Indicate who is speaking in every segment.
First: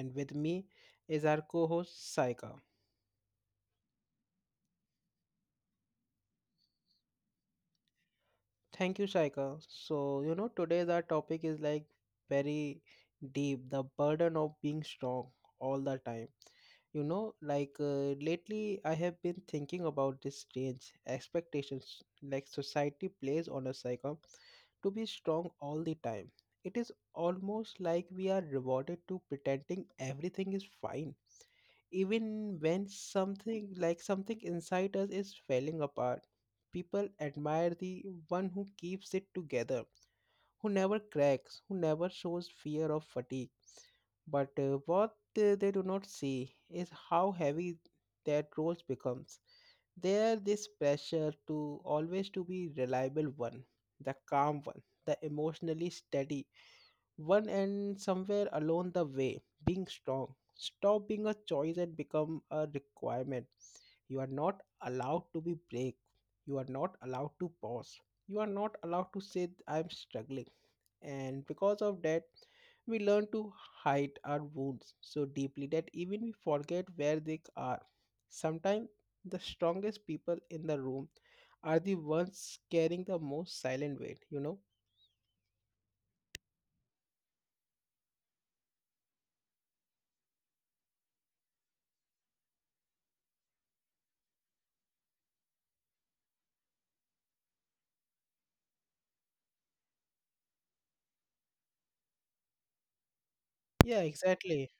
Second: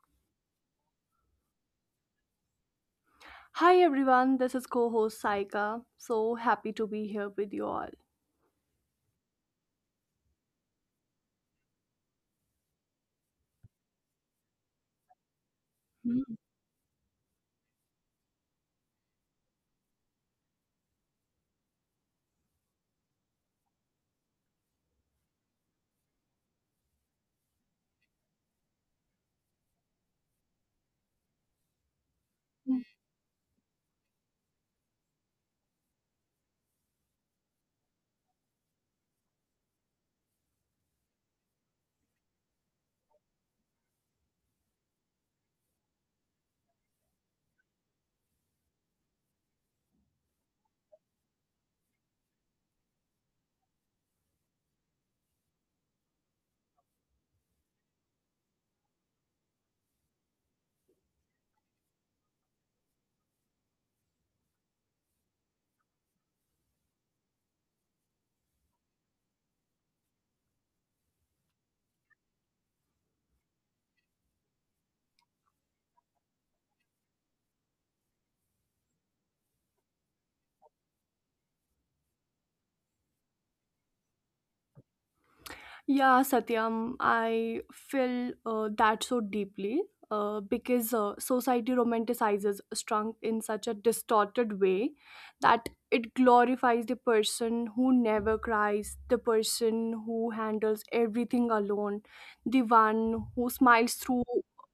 Speaker 1: and with me is our co-host Saika.
Speaker 2: Hi everyone, this is co host Saika. So happy to be here with you all.
Speaker 1: Thank you, Saika. So you know today's our topic is like very deep, the burden of being strong all the
Speaker 2: Mm.
Speaker 1: time. You know, like lately I have been thinking about this strange expectations like society plays on us, Saika, to be strong all the time. It is almost like we are rewarded to pretending everything is fine even when something like something inside us is falling apart. People admire the one who keeps it together, who never cracks, who never shows fear of fatigue, but what they do not see is how heavy that role becomes. There this pressure to always to be reliable one, the calm one, the emotionally steady one, and somewhere along the way being strong stop being a choice and become a requirement. You are not allowed to be break, you are not allowed to pause, you are not allowed to say I'm struggling. And because of that we learn to hide our wounds so deeply that even we forget where they are. Sometimes the strongest people in the room are the ones carrying the most silent weight, you know?
Speaker 2: Yeah, Satyam, I feel that so deeply because society romanticizes strength in such a distorted way that it glorifies the person who never cries, the person who handles everything alone, the one who smiles
Speaker 1: Yeah,
Speaker 2: through
Speaker 1: exactly.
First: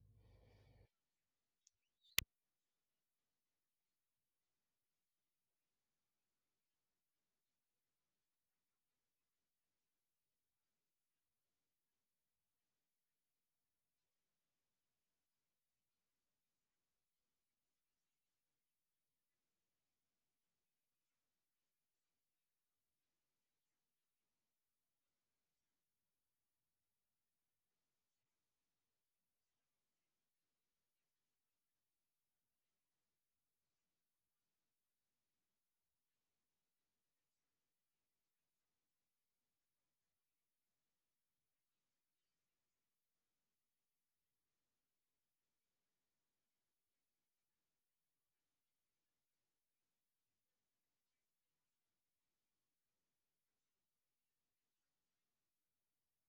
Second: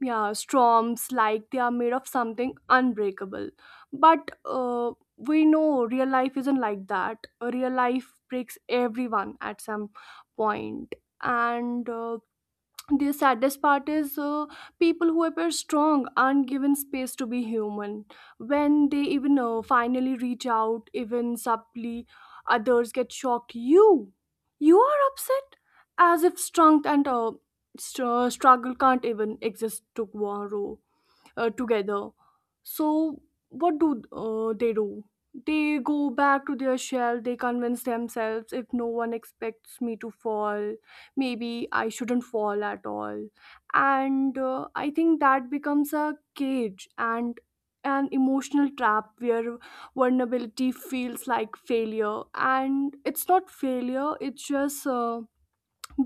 Speaker 2: yeah storms like they are made of something unbreakable. But we know real life isn't like that. Real life breaks everyone at some point. And the saddest part is people who appear strong aren't given space to be human. When they even finally reach out, even subtly, others get shocked. You are upset, as if strength and struggle can't even exist tomorrow together. So, what do they do? They go back to their shell, they convince themselves, if no one expects me to fall, maybe I shouldn't fall at all. And I think that becomes a cage and an emotional trap where vulnerability feels like failure. And it's not failure, it's just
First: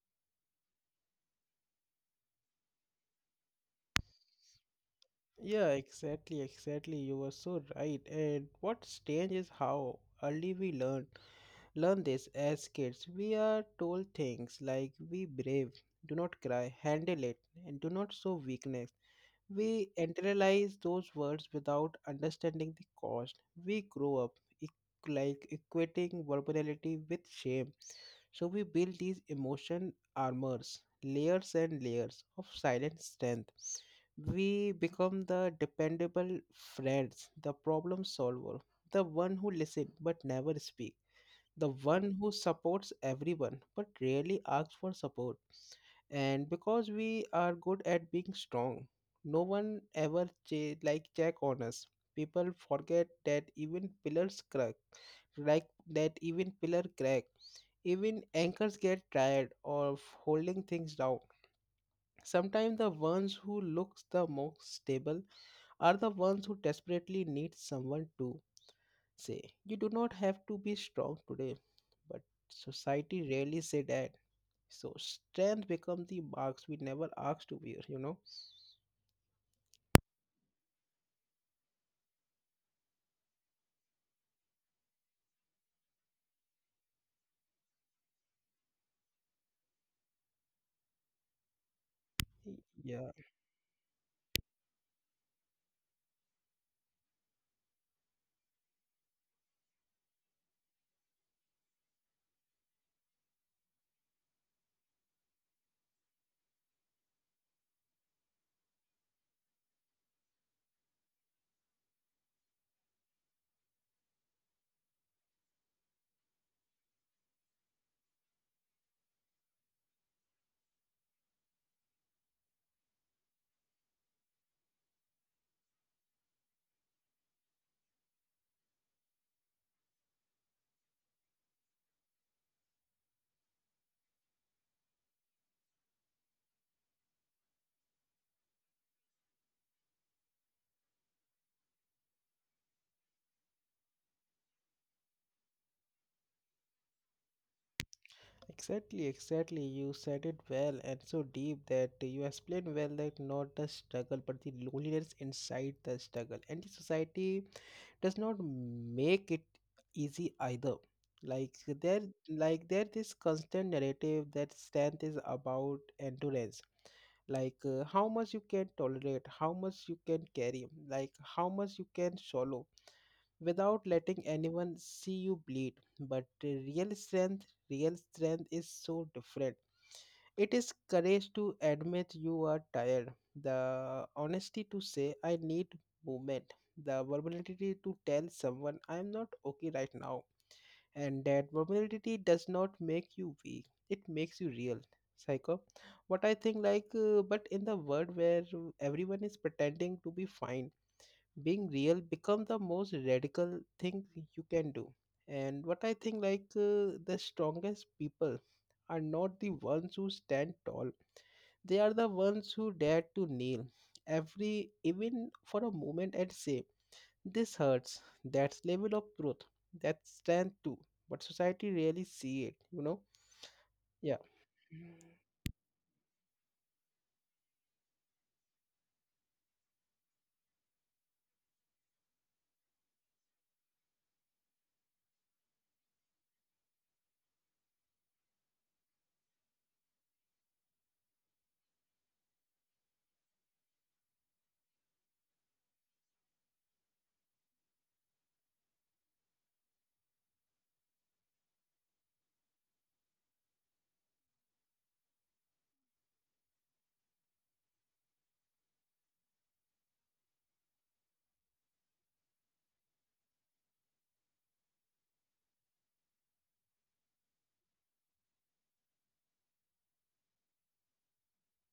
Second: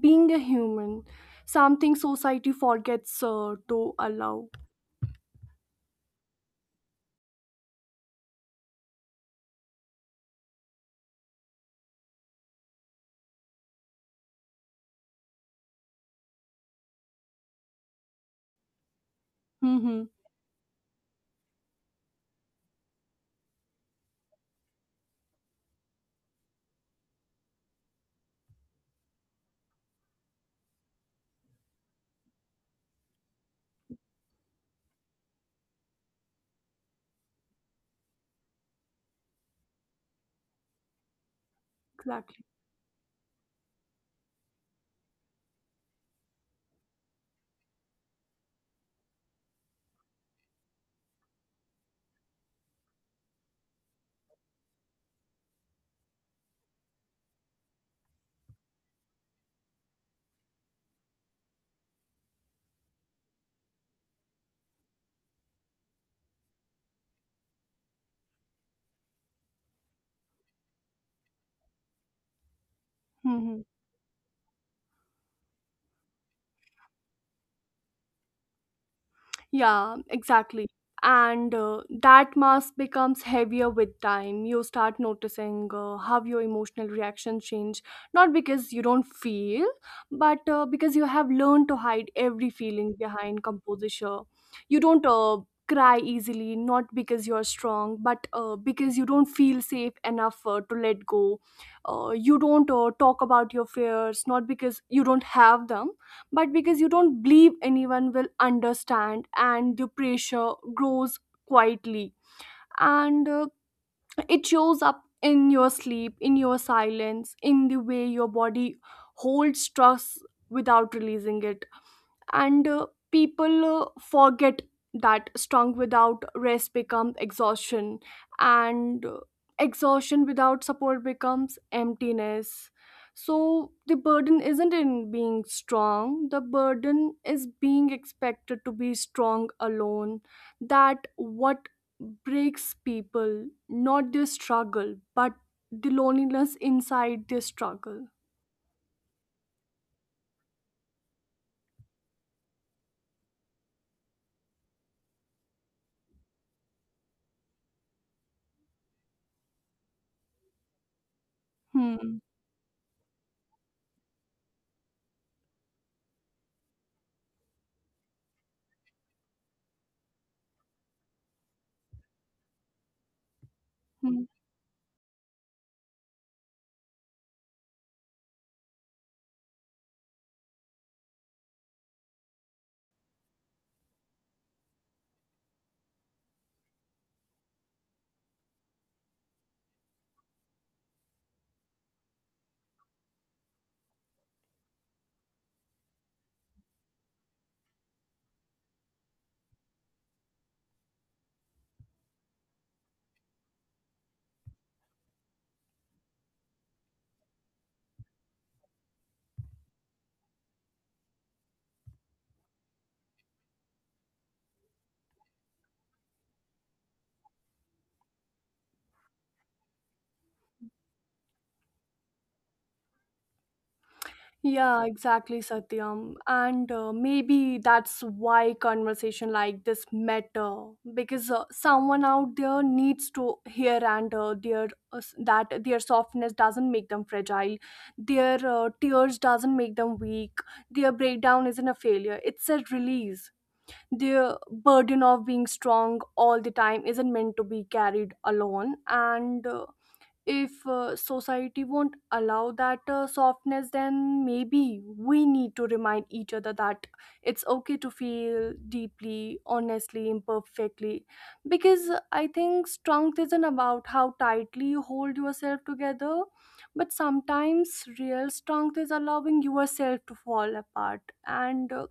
Speaker 2: being a human, something society forgets to allow.
Speaker 1: Yeah, exactly, exactly. You were so right. And what's strange is how early we learn this as kids. We are told things like be brave, do not cry, handle it, and do not show weakness. We
Speaker 2: Mm-hmm.
Speaker 1: internalize those words without understanding the cost. We grow up like equating vulnerability with shame. So we build these emotion armors, layers and layers of silent strength. We become the dependable friends, the problem solver, the one who listens but never speaks, the one who
Speaker 2: Exactly.
Speaker 1: supports everyone but rarely asks for support. And because we are good at being strong, no one ever like check on us. People forget that even pillars crack, like that even pillar crack. Even anchors get tired of holding things down. Sometimes the ones who looks the most stable are the ones who desperately need someone to say, you do not have to be strong today. But society rarely say
Speaker 2: Mhm.
Speaker 1: that. So strength becomes the marks we never asked to wear, you know?
Speaker 2: Yeah, exactly. And that mask becomes heavier with time. You start noticing how your emotional reactions change, not because you don't feel, but because you have learned to hide every
Speaker 1: Yeah,
Speaker 2: feeling behind composure. You don't cry easily, not because you're strong, but because you don't feel safe enough to let go. You don't talk about your fears, not because you don't have them, but because you don't believe anyone will understand, and the pressure grows quietly. And It shows up in your sleep, in your silence, in the way your body holds stress without releasing it. And people forget that strong without rest becomes exhaustion, and exhaustion without support becomes emptiness. So the burden isn't in being strong, the burden is being expected to be strong alone. That what breaks people, not their struggle, but the loneliness inside their struggle.
Speaker 1: exactly, exactly. You said it well and so deep that you explained well that not the struggle but the loneliness inside the struggle. And the society does not make it easy either. like there
Speaker 2: Hmm.
Speaker 1: like there this constant narrative that strength is about endurance, like how much you can tolerate, how much you can carry, like how much you can swallow without
Speaker 2: Hmm.
Speaker 1: letting anyone see you bleed, but real strength, real strength is so different. It is courage to admit you are tired, the honesty to say I need movement, the vulnerability to tell someone I am not okay right now. And that vulnerability does not make you weak, it makes you real. Psycho. What I think, like, but in the world where everyone is pretending to be fine, being real becomes the most radical thing you can do. And what I think, like, the strongest people are not the ones who stand tall, they are the ones who dare to kneel every, even for a moment, and say, this hurts. That's level of truth. That's strength too. But society really see it, you know? Yeah.
Speaker 2: Yeah, exactly, Satyam. And maybe that's why conversation like this matter, because someone out there needs to hear, and that their softness doesn't make them fragile, their tears doesn't make them weak, their breakdown isn't a failure. It's a release. The burden of being strong all the time isn't meant to be carried alone, and if society won't allow that softness, then maybe we need to remind each other that it's okay to feel deeply, honestly, imperfectly. Because I think strength isn't about how tightly you hold yourself together, but sometimes real strength is allowing yourself to fall apart and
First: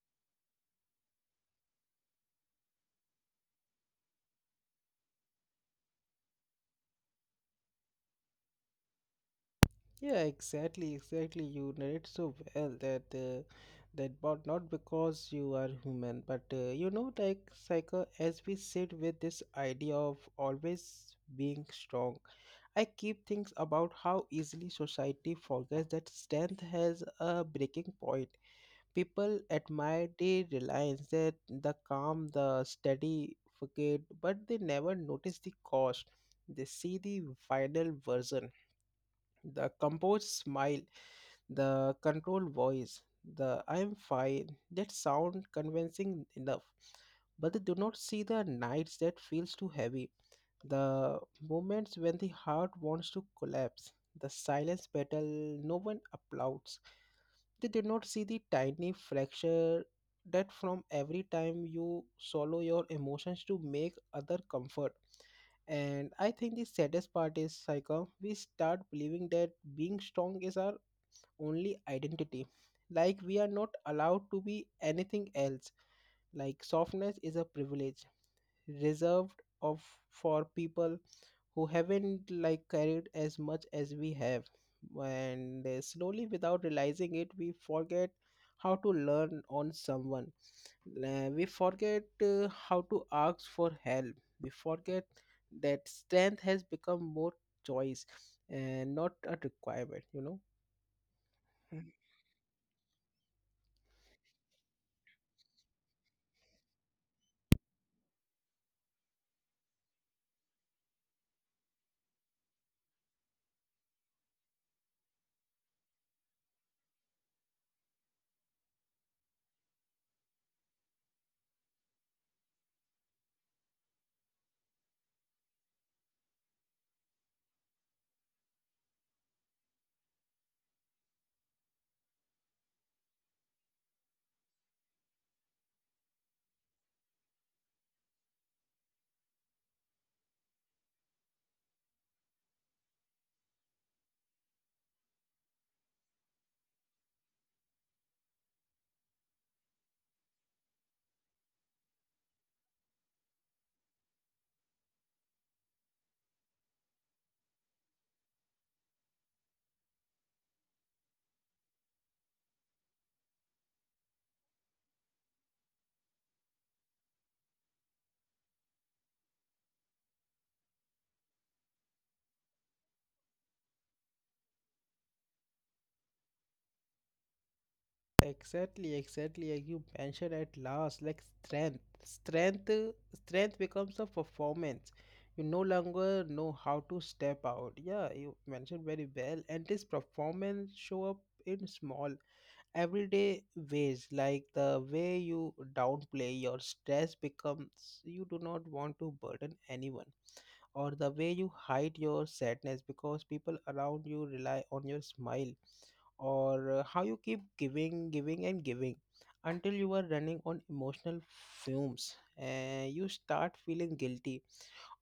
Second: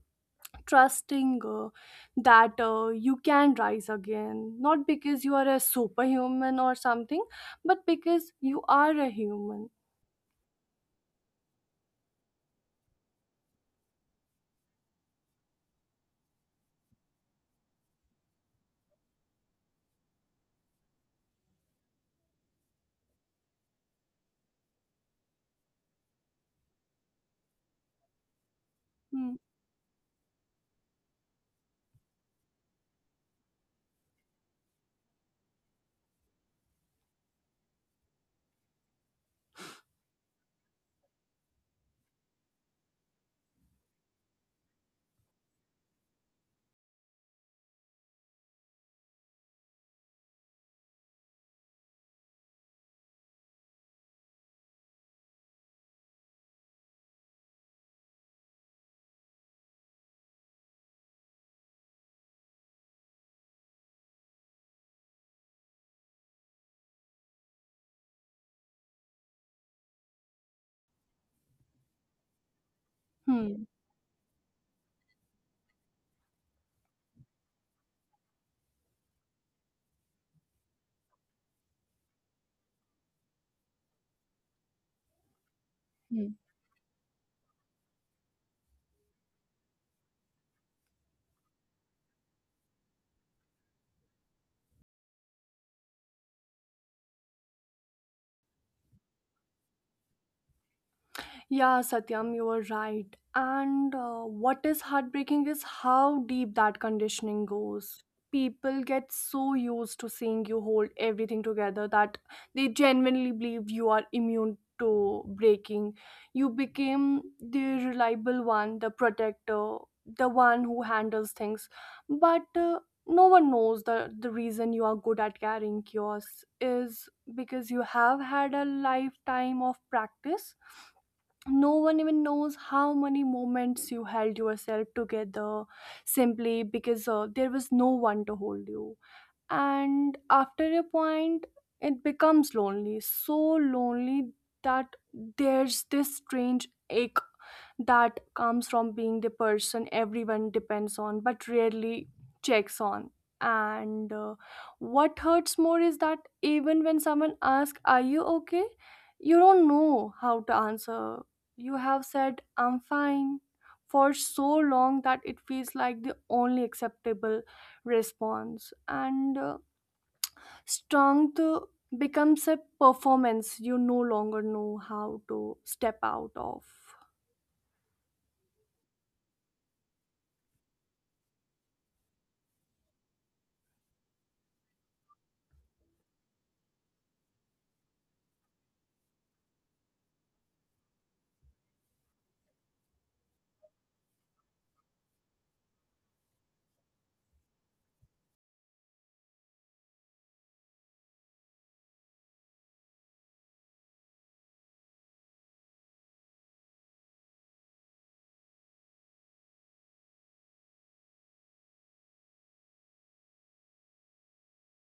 Speaker 2: trusting that you can rise again, not because you are a superhuman or something, but because you are a human.
Speaker 1: Yeah, exactly, exactly. You narrate so well that that but not because you are human, but you know, like psycho, as we sit with this idea of always being strong, I keep thinking about how easily society forgets that strength has a breaking point.
Speaker 2: Hmm.
Speaker 1: People admired the reliance, that the calm, the steady forget, but they never notice the cost. They see the final version, the composed smile, the controlled voice, the I'm fine. That sound convincing enough, but they do not see the nights that feels too heavy, the moments when the heart wants to collapse, the silence battle no one applauds. They did not see the tiny fracture that from every time you swallow your emotions to make other comfort. And I think the saddest part is psycho. We start believing that being strong is our only identity. Like we are
Speaker 2: Hmm.
Speaker 1: not allowed to be anything else. Like softness is a privilege reserved of for people who haven't like carried as much as we have, and slowly
Speaker 2: Hmm.
Speaker 1: without realizing it we forget how to learn on someone. We forget how to ask for help, we forget that strength has become more choice and not a requirement, you know?
Speaker 2: Yeah, Satyam, you were right. And what is heartbreaking is how deep that conditioning goes. People get so used to seeing you hold everything together that they genuinely believe you are immune to breaking. You became the reliable one, the protector, the one who handles things. But no one knows the reason you are good at carrying chaos is because you have had a lifetime of practice. No one even knows how many moments you held yourself together simply because there was no one to hold you. And after a point it becomes lonely, so lonely, that there's this strange ache that comes from being the person everyone depends on but rarely checks on. And what hurts more is that even when someone asks, are you okay, you don't know how to answer. You have said I'm fine for so long that it feels like the only acceptable response. And strength becomes a performance you no longer know how to step out of.
Speaker 1: Exactly, exactly. Like you mentioned at last, like strength. Strength becomes a performance. You no longer know how to step out. Yeah, you mentioned very well. And this performance show up in small everyday ways. Like the way you downplay your stress becomes you do not want to burden anyone. Or the way you hide your sadness because people around you rely on your smile, or how you keep giving giving and giving until you are running on emotional fumes and you start feeling guilty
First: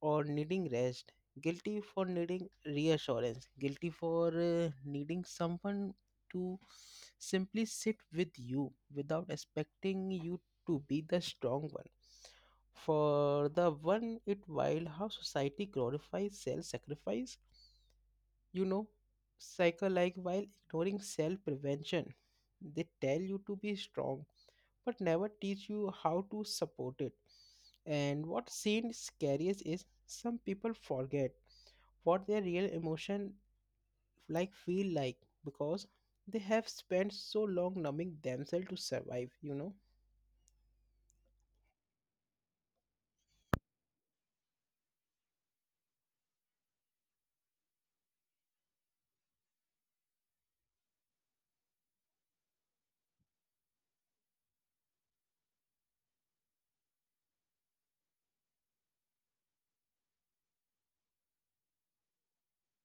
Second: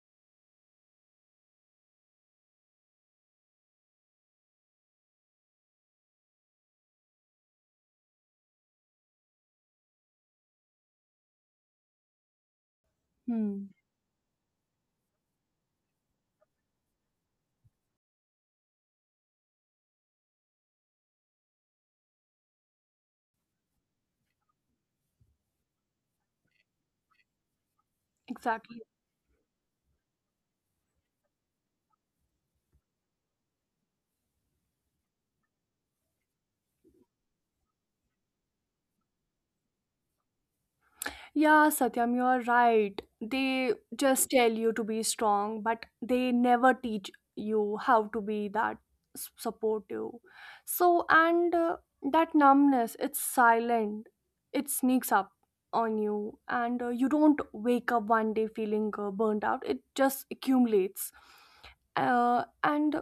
Speaker 1: or needing rest, guilty for needing reassurance, guilty for needing someone to simply sit with you without expecting you to be the strong one for
Speaker 2: Hmm,
Speaker 1: the one it while how society glorifies self sacrifice, you know, cycle, like while ignoring self prevention. They tell you to be strong but never teach you how to support it. And what
Speaker 2: exactly.
Speaker 1: seems scariest is some people forget what their real emotion like feel like because they have spent so long numbing themselves to survive, you know?
Speaker 2: Yeah, Satyam, you are right. They just tell you to be strong, but they never teach you how to be that supportive. So, and that numbness, it's silent, it sneaks up on you, and you don't wake up one day feeling burnt out, it just accumulates. And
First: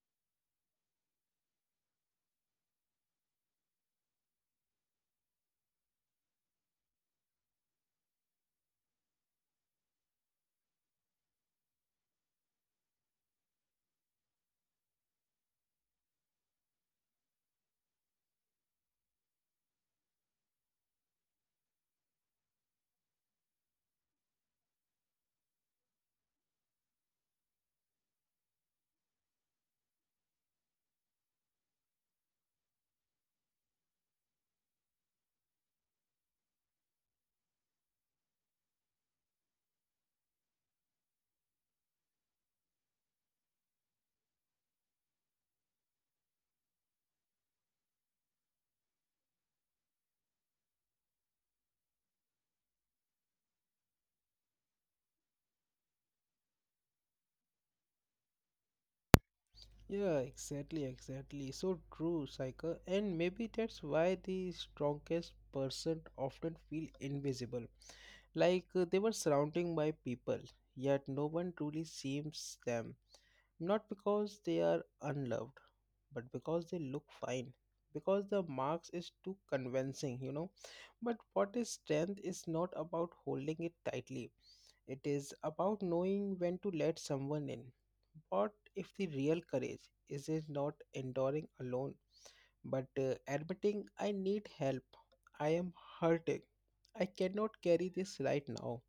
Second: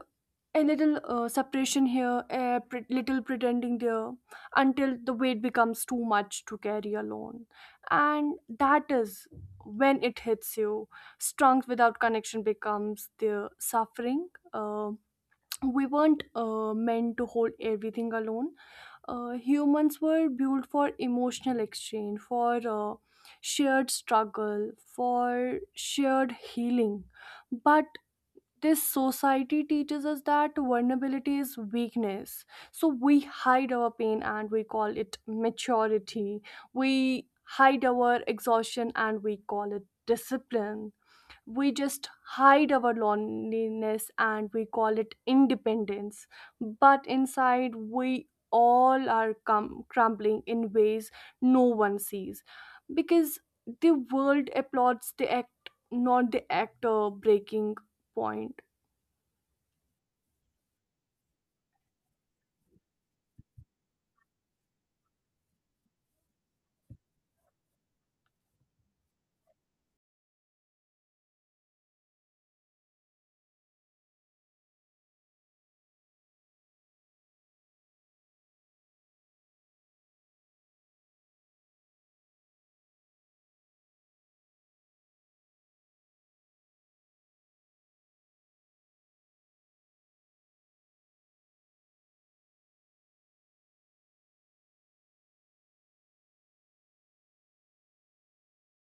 Speaker 2: a little separation here, a little pretending there, until the weight becomes too much to carry alone. And that is when it hits you: strength without connection becomes the suffering. uh, we weren't meant to hold everything alone. Humans were built for emotional exchange, for shared struggle, for shared healing. But this society teaches us that vulnerability is weakness, so we hide our pain and we call it maturity, we hide our exhaustion and we call it discipline, we just hide our loneliness and we call it independence. But inside we all are crumbling in ways no one sees, because the world applauds the act, not the actor. Breaking point.
Speaker 1: Yeah, exactly, exactly, so true, psycho. And maybe that's why the strongest person often feel invisible. Like they were surrounding by people, yet no one truly seems them. Not because they are unloved, but because they look fine. Because the marks is too convincing, you know. But what is strength is not about holding it tightly. It is about knowing when to let someone in. What if the real courage is it not enduring alone, but admitting I need help, I am hurting, I cannot carry this right now.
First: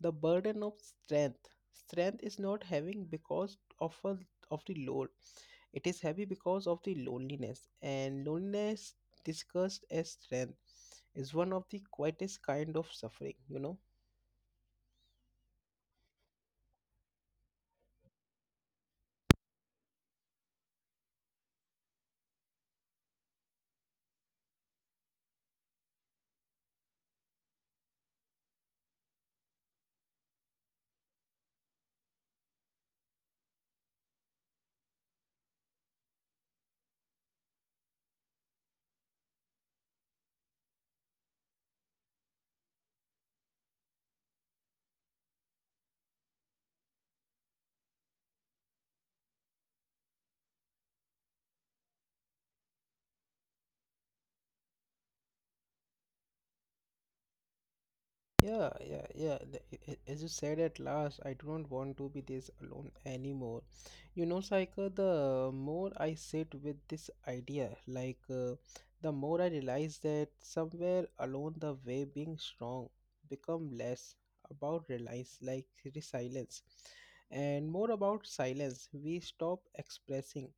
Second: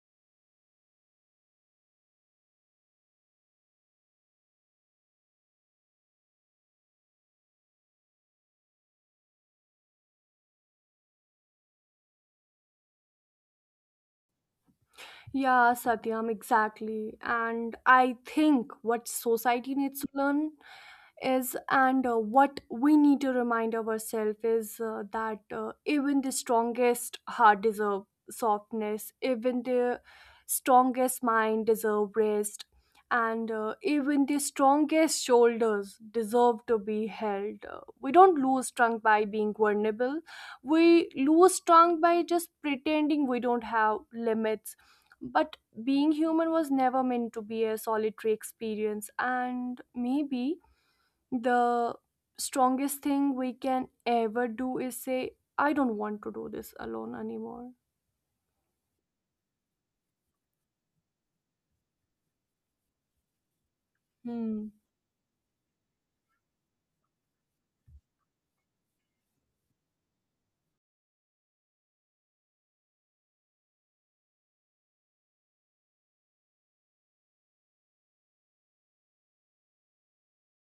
Speaker 1: The burden of strength, strength is not having because of a, of the load. It is heavy because of the loneliness, and loneliness discussed as strength is one of the quietest kind of suffering, you know?
Speaker 2: Yeah, Satyam, exactly. And I think what society needs to learn is, and what we need to remind ourselves is that even the strongest heart deserve softness, even the strongest mind deserve rest, and even the strongest shoulders deserve to be held. We don't lose strength by being vulnerable. We lose strength by just pretending we don't have limits. But being human was never meant to be a solitary experience, and maybe the strongest thing we can ever do is say, I don't want to do this alone anymore.
Speaker 1: Yeah, yeah, yeah. As you said at last, I do not want to be this alone anymore. You know,
Speaker 2: Hmm.
Speaker 1: Saika, the more I sit with this idea, like the more I realize that somewhere along the way, being strong become less about reliance, like resilience, and more about silence. We stop expressing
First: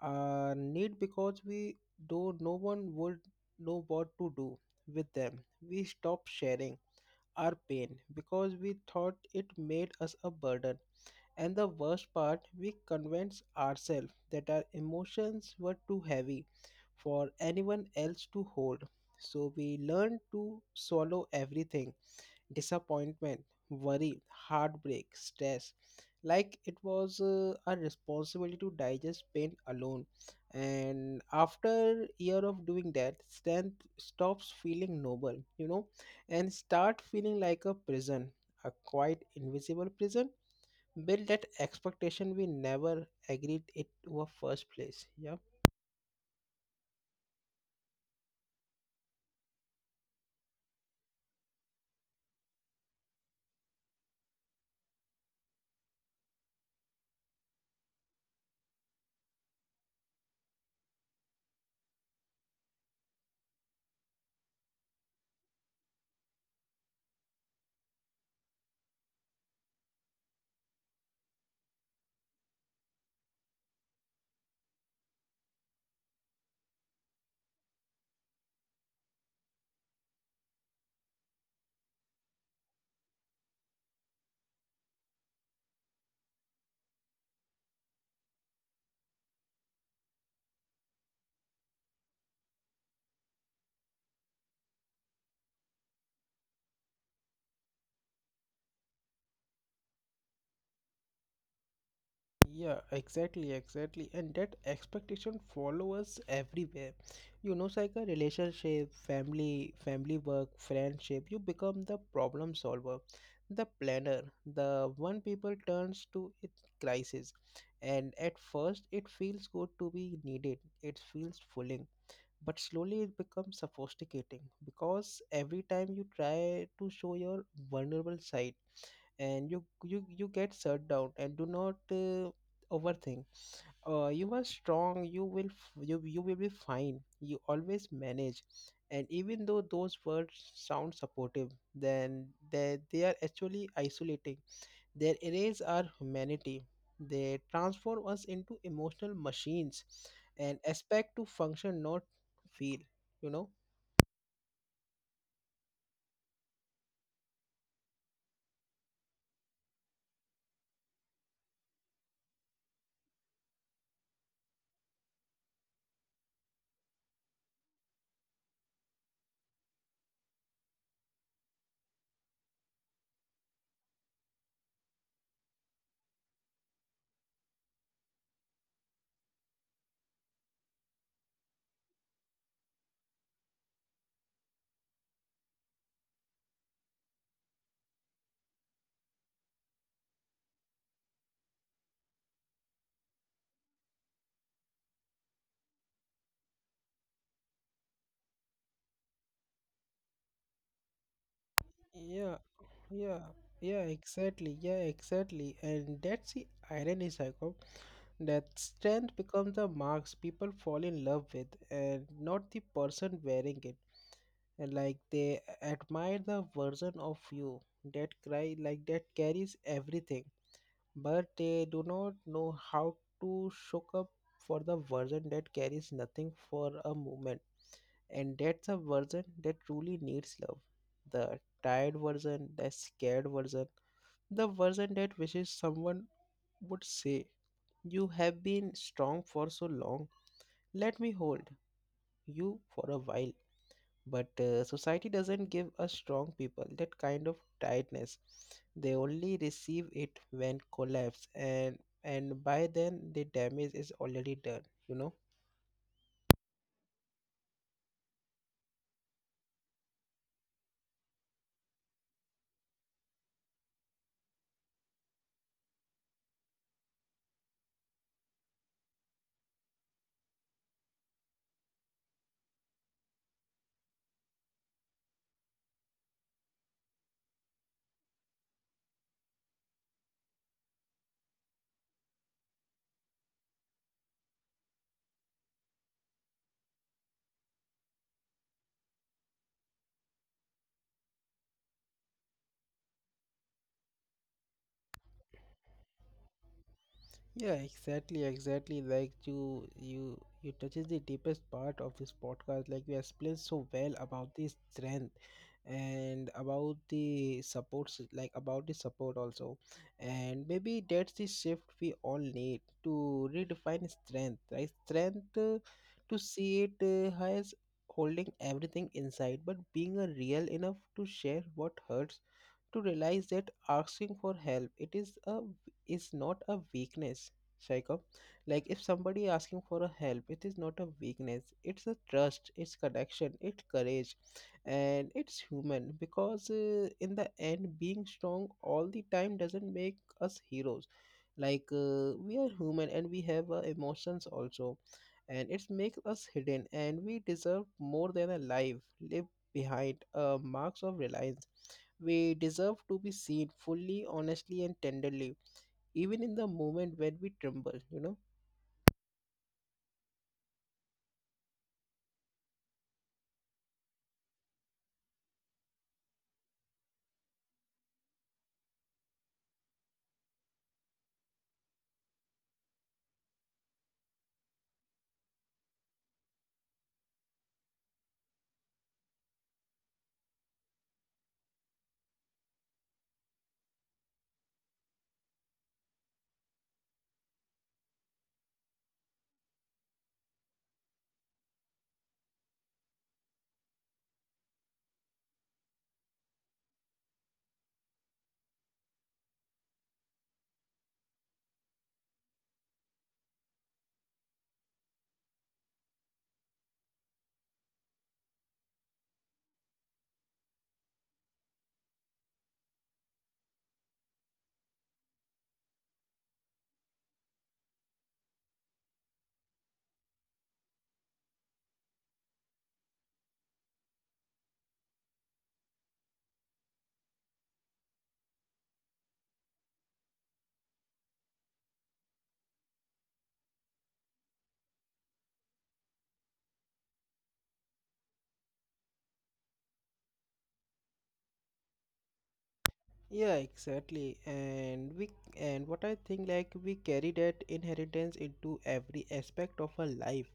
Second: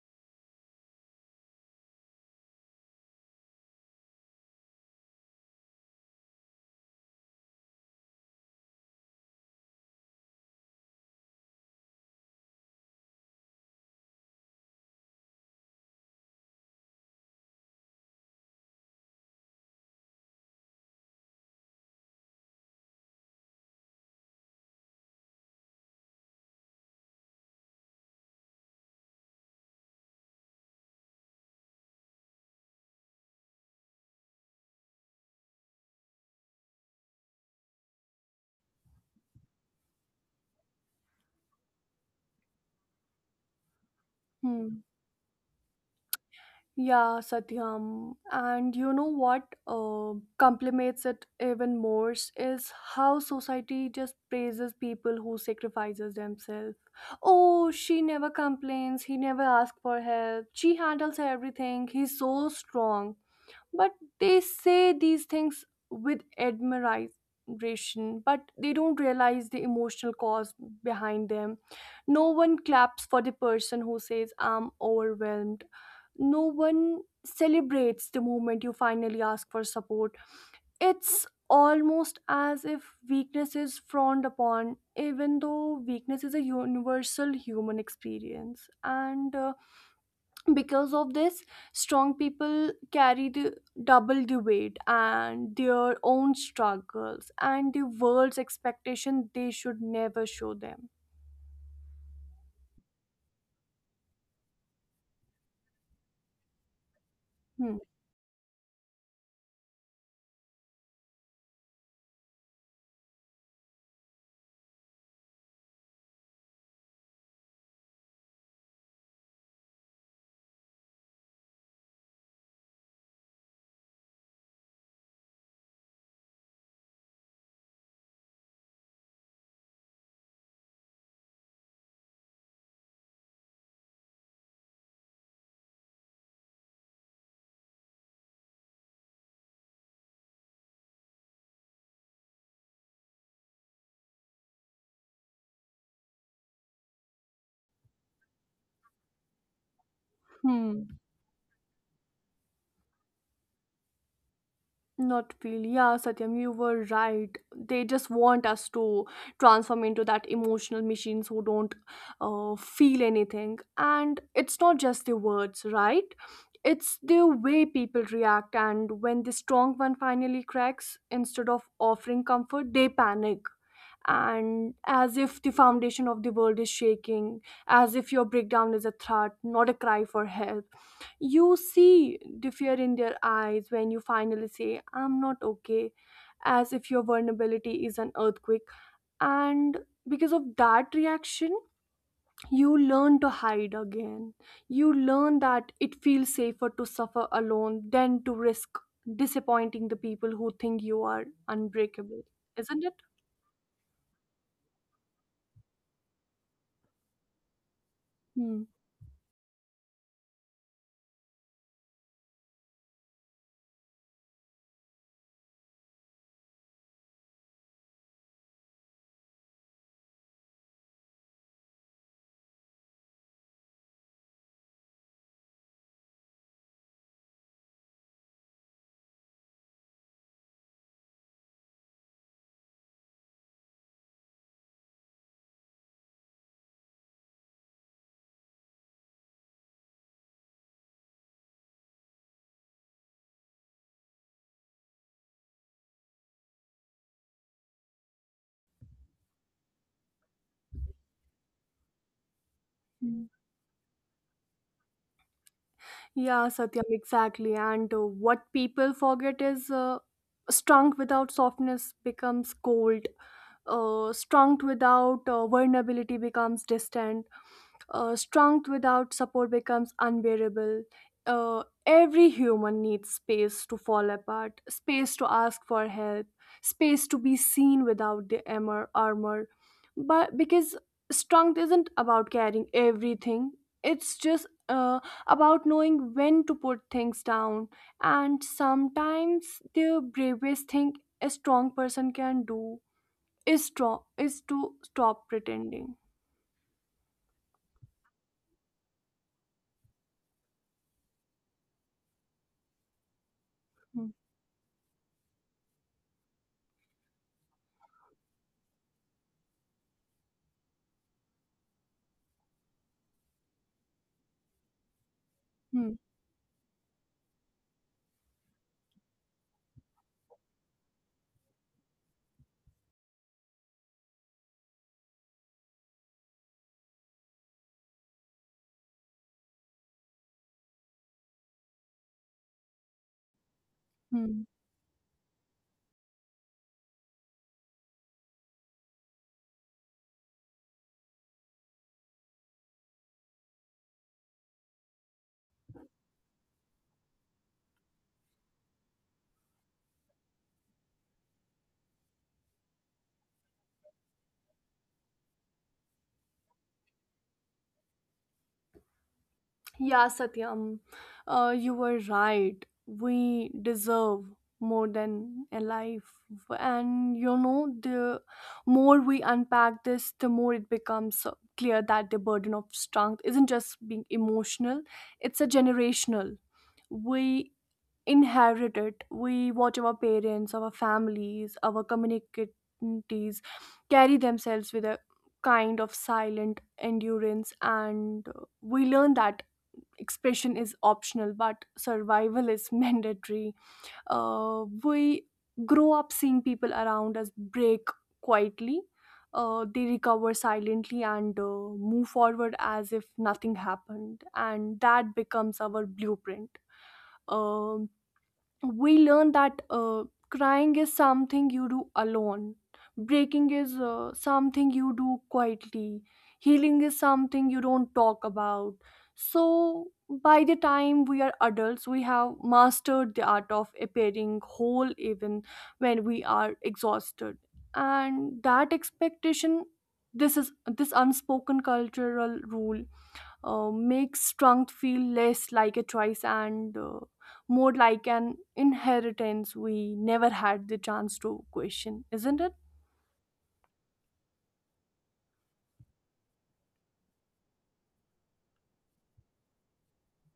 Speaker 1: our need because we do no one would know what to do with them. We stop sharing our pain because we thought it made us a burden. And the worst part, we convinced ourselves that our emotions were too heavy for anyone else to hold. So we learned to swallow everything, disappointment, worry, heartbreak, stress. Like it was a responsibility to digest pain alone. And after year of doing that, strength stops feeling noble, you know, and start feeling like a prison, a quite invisible prison built that expectation we never agreed it to a first
Speaker 2: Hmm.
Speaker 1: place. Yeah.
Speaker 2: Yeah, Satyam. And you know what complements it even more is how society just praises people who sacrifices themselves. Oh, she never complains. He never asks for help. She handles everything. He's so strong. But they say these things with admiration, but they don't realize the emotional cause behind them. No one claps for the person who says I'm overwhelmed. No one celebrates the moment you finally ask for support. It's almost as if weakness is frowned upon, even though weakness is a universal human experience. And because of this, strong people carry the double the weight, and their own struggles and the world's expectation they should never show them.
Speaker 1: Yeah, exactly, exactly. And that expectation follows everywhere. You know, it's
Speaker 2: Hmm.
Speaker 1: like a relationship, family, family, work, friendship. You become the problem solver, the planner, the one people turns to in crisis. And at first, it feels good to be needed. It feels fulfilling. But slowly it becomes sophisticating because every time you try to show your vulnerable side, and you get shut down and do not overthink, you are strong, you will you will be fine, you always manage. And even though those words sound supportive, then they are actually isolating. They erase our humanity, they transform us into emotional machines and
Speaker 2: Hmm.
Speaker 1: expect to function not feel, you know?
Speaker 2: Not really. Yeah, Satyam, you were right. They just want us to transform into that emotional machines who don't feel anything. And it's not just the words, right? It's the way people react. And when the strong one finally cracks, instead of offering comfort, they panic. And as if the foundation of the world is shaking, as if your breakdown is a threat, not a cry for help. You see the fear in their eyes when you finally say, I'm not okay, as if your vulnerability is an earthquake. And because of that reaction, you learn to hide again. You learn that it feels safer to suffer alone than to risk disappointing the people who think you are unbreakable.
Speaker 1: Yeah,
Speaker 2: Isn't it?
Speaker 1: yeah, yeah, exactly, yeah, exactly. And that's the irony, cycle. That
Speaker 2: Hmm.
Speaker 1: strength becomes the marks people fall in love with and not the person wearing it. And like they admire the version of you that cry like that carries everything. But they do not know how to shook up for the version that carries nothing for a moment. And that's a version that truly needs love. The tired version, the scared version, the version that wishes someone would say you have been strong for so long. Let me hold you for a while. But society doesn't give us strong people that kind of tightness. They only receive it when collapse, and by then the
Speaker 2: Hmm.
Speaker 1: damage is already done. You know.
Speaker 2: Yeah, Satyam, exactly. And what people forget is strength without softness becomes cold, strength without vulnerability becomes distant, strength without support becomes unbearable. Every human needs space to fall apart, space to ask for help, space to be seen without the armor. Armor. But because strength isn't about carrying everything, it's just about knowing when to put things down. And sometimes the bravest thing a strong person can do is strong is to stop pretending.
Speaker 1: Yeah, exactly, exactly. Like you touches the deepest part of this podcast. Like you explained so well
Speaker 2: Hmm,
Speaker 1: about the strength and about the supports, like about the support also, and maybe that's the shift we all need to redefine strength. Right, strength
Speaker 2: hmm,
Speaker 1: to see it as holding everything inside, but being a real enough to share what hurts to realize that asking for help it is a is not a weakness, Shaikha. Like if somebody asking for a help it is not a weakness, it's a trust, it's connection, it's courage,
Speaker 2: hmm.
Speaker 1: and it's human, because in the end being strong all the time doesn't make us heroes. Like we are human and we have emotions also, and it makes us hidden, and we deserve more than a life live behind marks of reliance. We deserve to be seen fully, honestly, and tenderly, even in the moment when we tremble, you know.
Speaker 2: Yeah, Satyam, you were right. We deserve more than a life, and you know, the more we unpack this, the more it becomes clear that the burden of strength isn't just being emotional; it's a generational. We inherit it. We watch our parents, our families, our communities carry themselves with a kind of silent endurance, and we learn that expression is optional but survival is mandatory. We grow up seeing people around us break quietly. They recover silently and move forward as if nothing happened, and that becomes our blueprint. um, we learn that crying is something you do alone, breaking is something you do quietly, healing is something you don't talk about. So by the time we are adults we have mastered the art of appearing whole even when we are exhausted. And that expectation, this is this unspoken cultural rule, makes trunk feel less like a choice and more like an inheritance we never had the chance to question, isn't it?
Speaker 1: Yeah, exactly. And what I think, like, we carry that inheritance into every aspect of our life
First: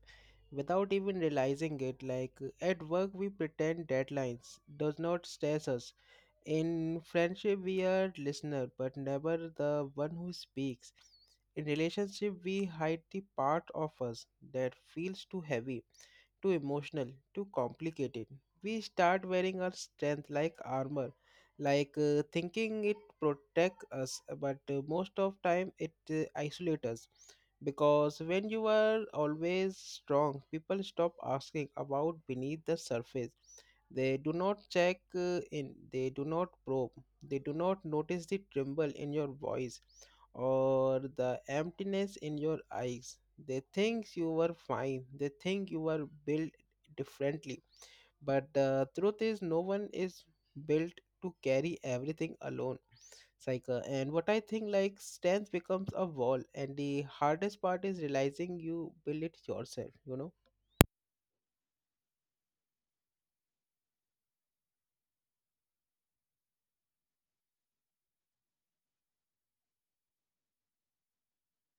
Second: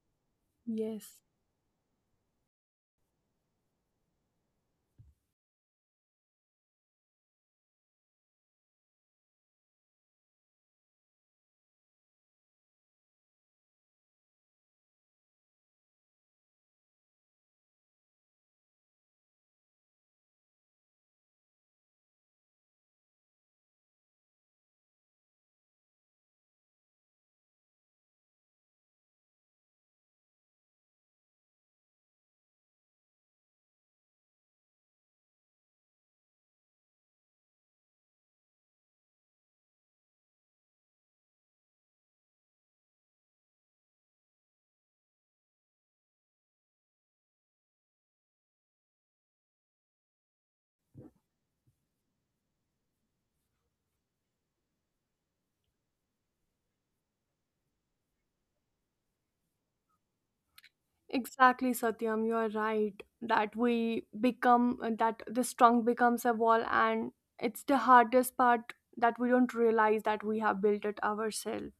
Speaker 1: without even
Speaker 2: Yes.
Speaker 1: realizing it. Like at work we pretend deadlines does not stress us. In friendship we are listener but never the one who speaks. In relationship we hide the part of us that feels too heavy, too emotional, too complicated. We start wearing our strength like armor, like thinking it protect us, but most of time it isolates us. Because when you are always strong, people stop asking about beneath the surface. They do not check in, they do not probe, they do not notice the tremble in your voice or the emptiness in your eyes. They think you were fine, they think you were built differently. But the truth is, no one is built to carry everything alone. Psycho. And what I think, like, stance becomes a wall, and the hardest part is realizing you build it yourself, you know.
Speaker 2: Exactly, Satyam, you are right. That we become that this trunk becomes a wall, and it's the hardest part that we don't realize that we have built it ourselves.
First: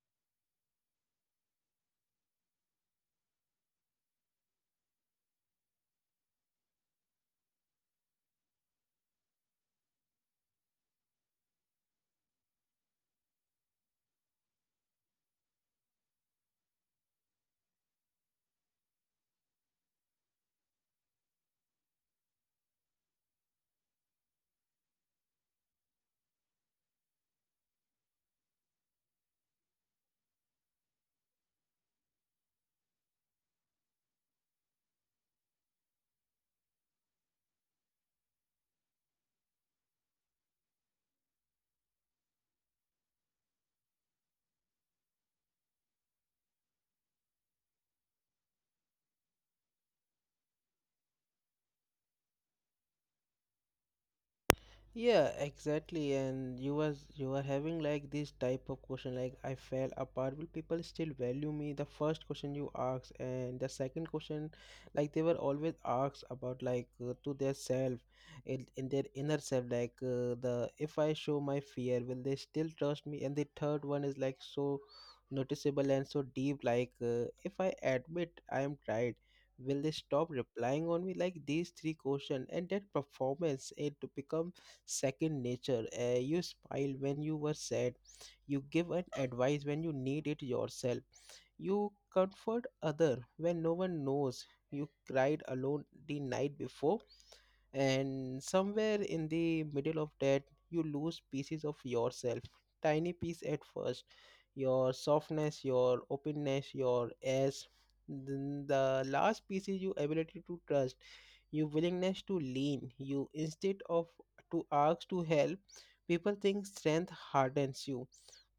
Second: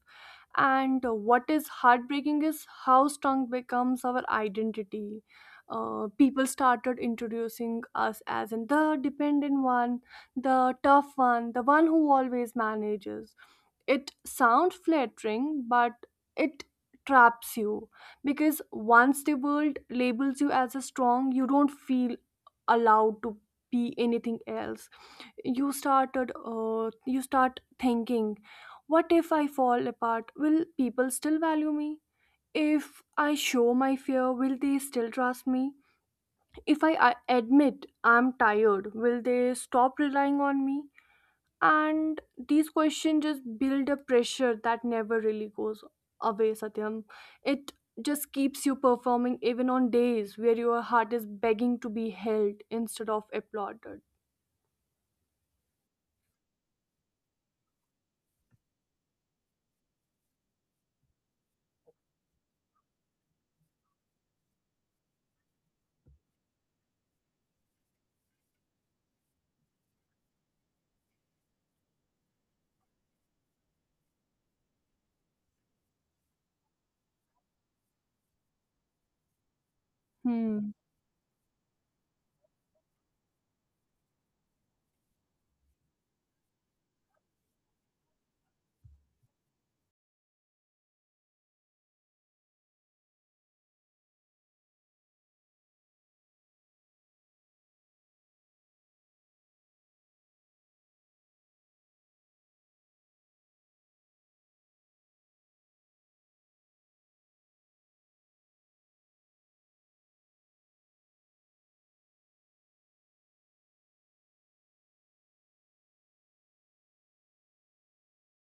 Speaker 2: And what is heartbreaking is how strong becomes our identity. People started introducing us as in the dependent one, the tough one, the one who always manages. It sounds flattering, but it traps you, because once the world labels you as a strong, you don't feel allowed to be anything else. You started uh, you start thinking, what if I fall apart, will people still value me? If I show my fear, will they still trust me? If I admit I'm tired, will they stop relying on me? And these questions just build a pressure that never really goes away, Satyam. It just keeps you performing even on days where your heart is begging to be held instead of applauded.
Speaker 1: Yeah, exactly. And you was You were having like this type of question, like, I fell apart. Will people still value me? The first question you asked, and the second question, like they were always asked about, like, to their self, in their inner self, like, the if I show my fear, will they still trust me? And the third one is like so noticeable and so deep, like, if I admit I am tired, will they stop
Speaker 2: Hmm.
Speaker 1: replying on me? Like these three questions, and that performance, it becomes second nature. You smile when you were sad. You give an advice when you need it yourself. You comfort other when no one knows. You cried alone the night before, and somewhere in the middle of that, you lose pieces of yourself. Tiny piece at first, your softness, your openness, your ass. Then the last piece is your ability to trust, your willingness to lean. You instead of to ask to help, people think strength hardens you,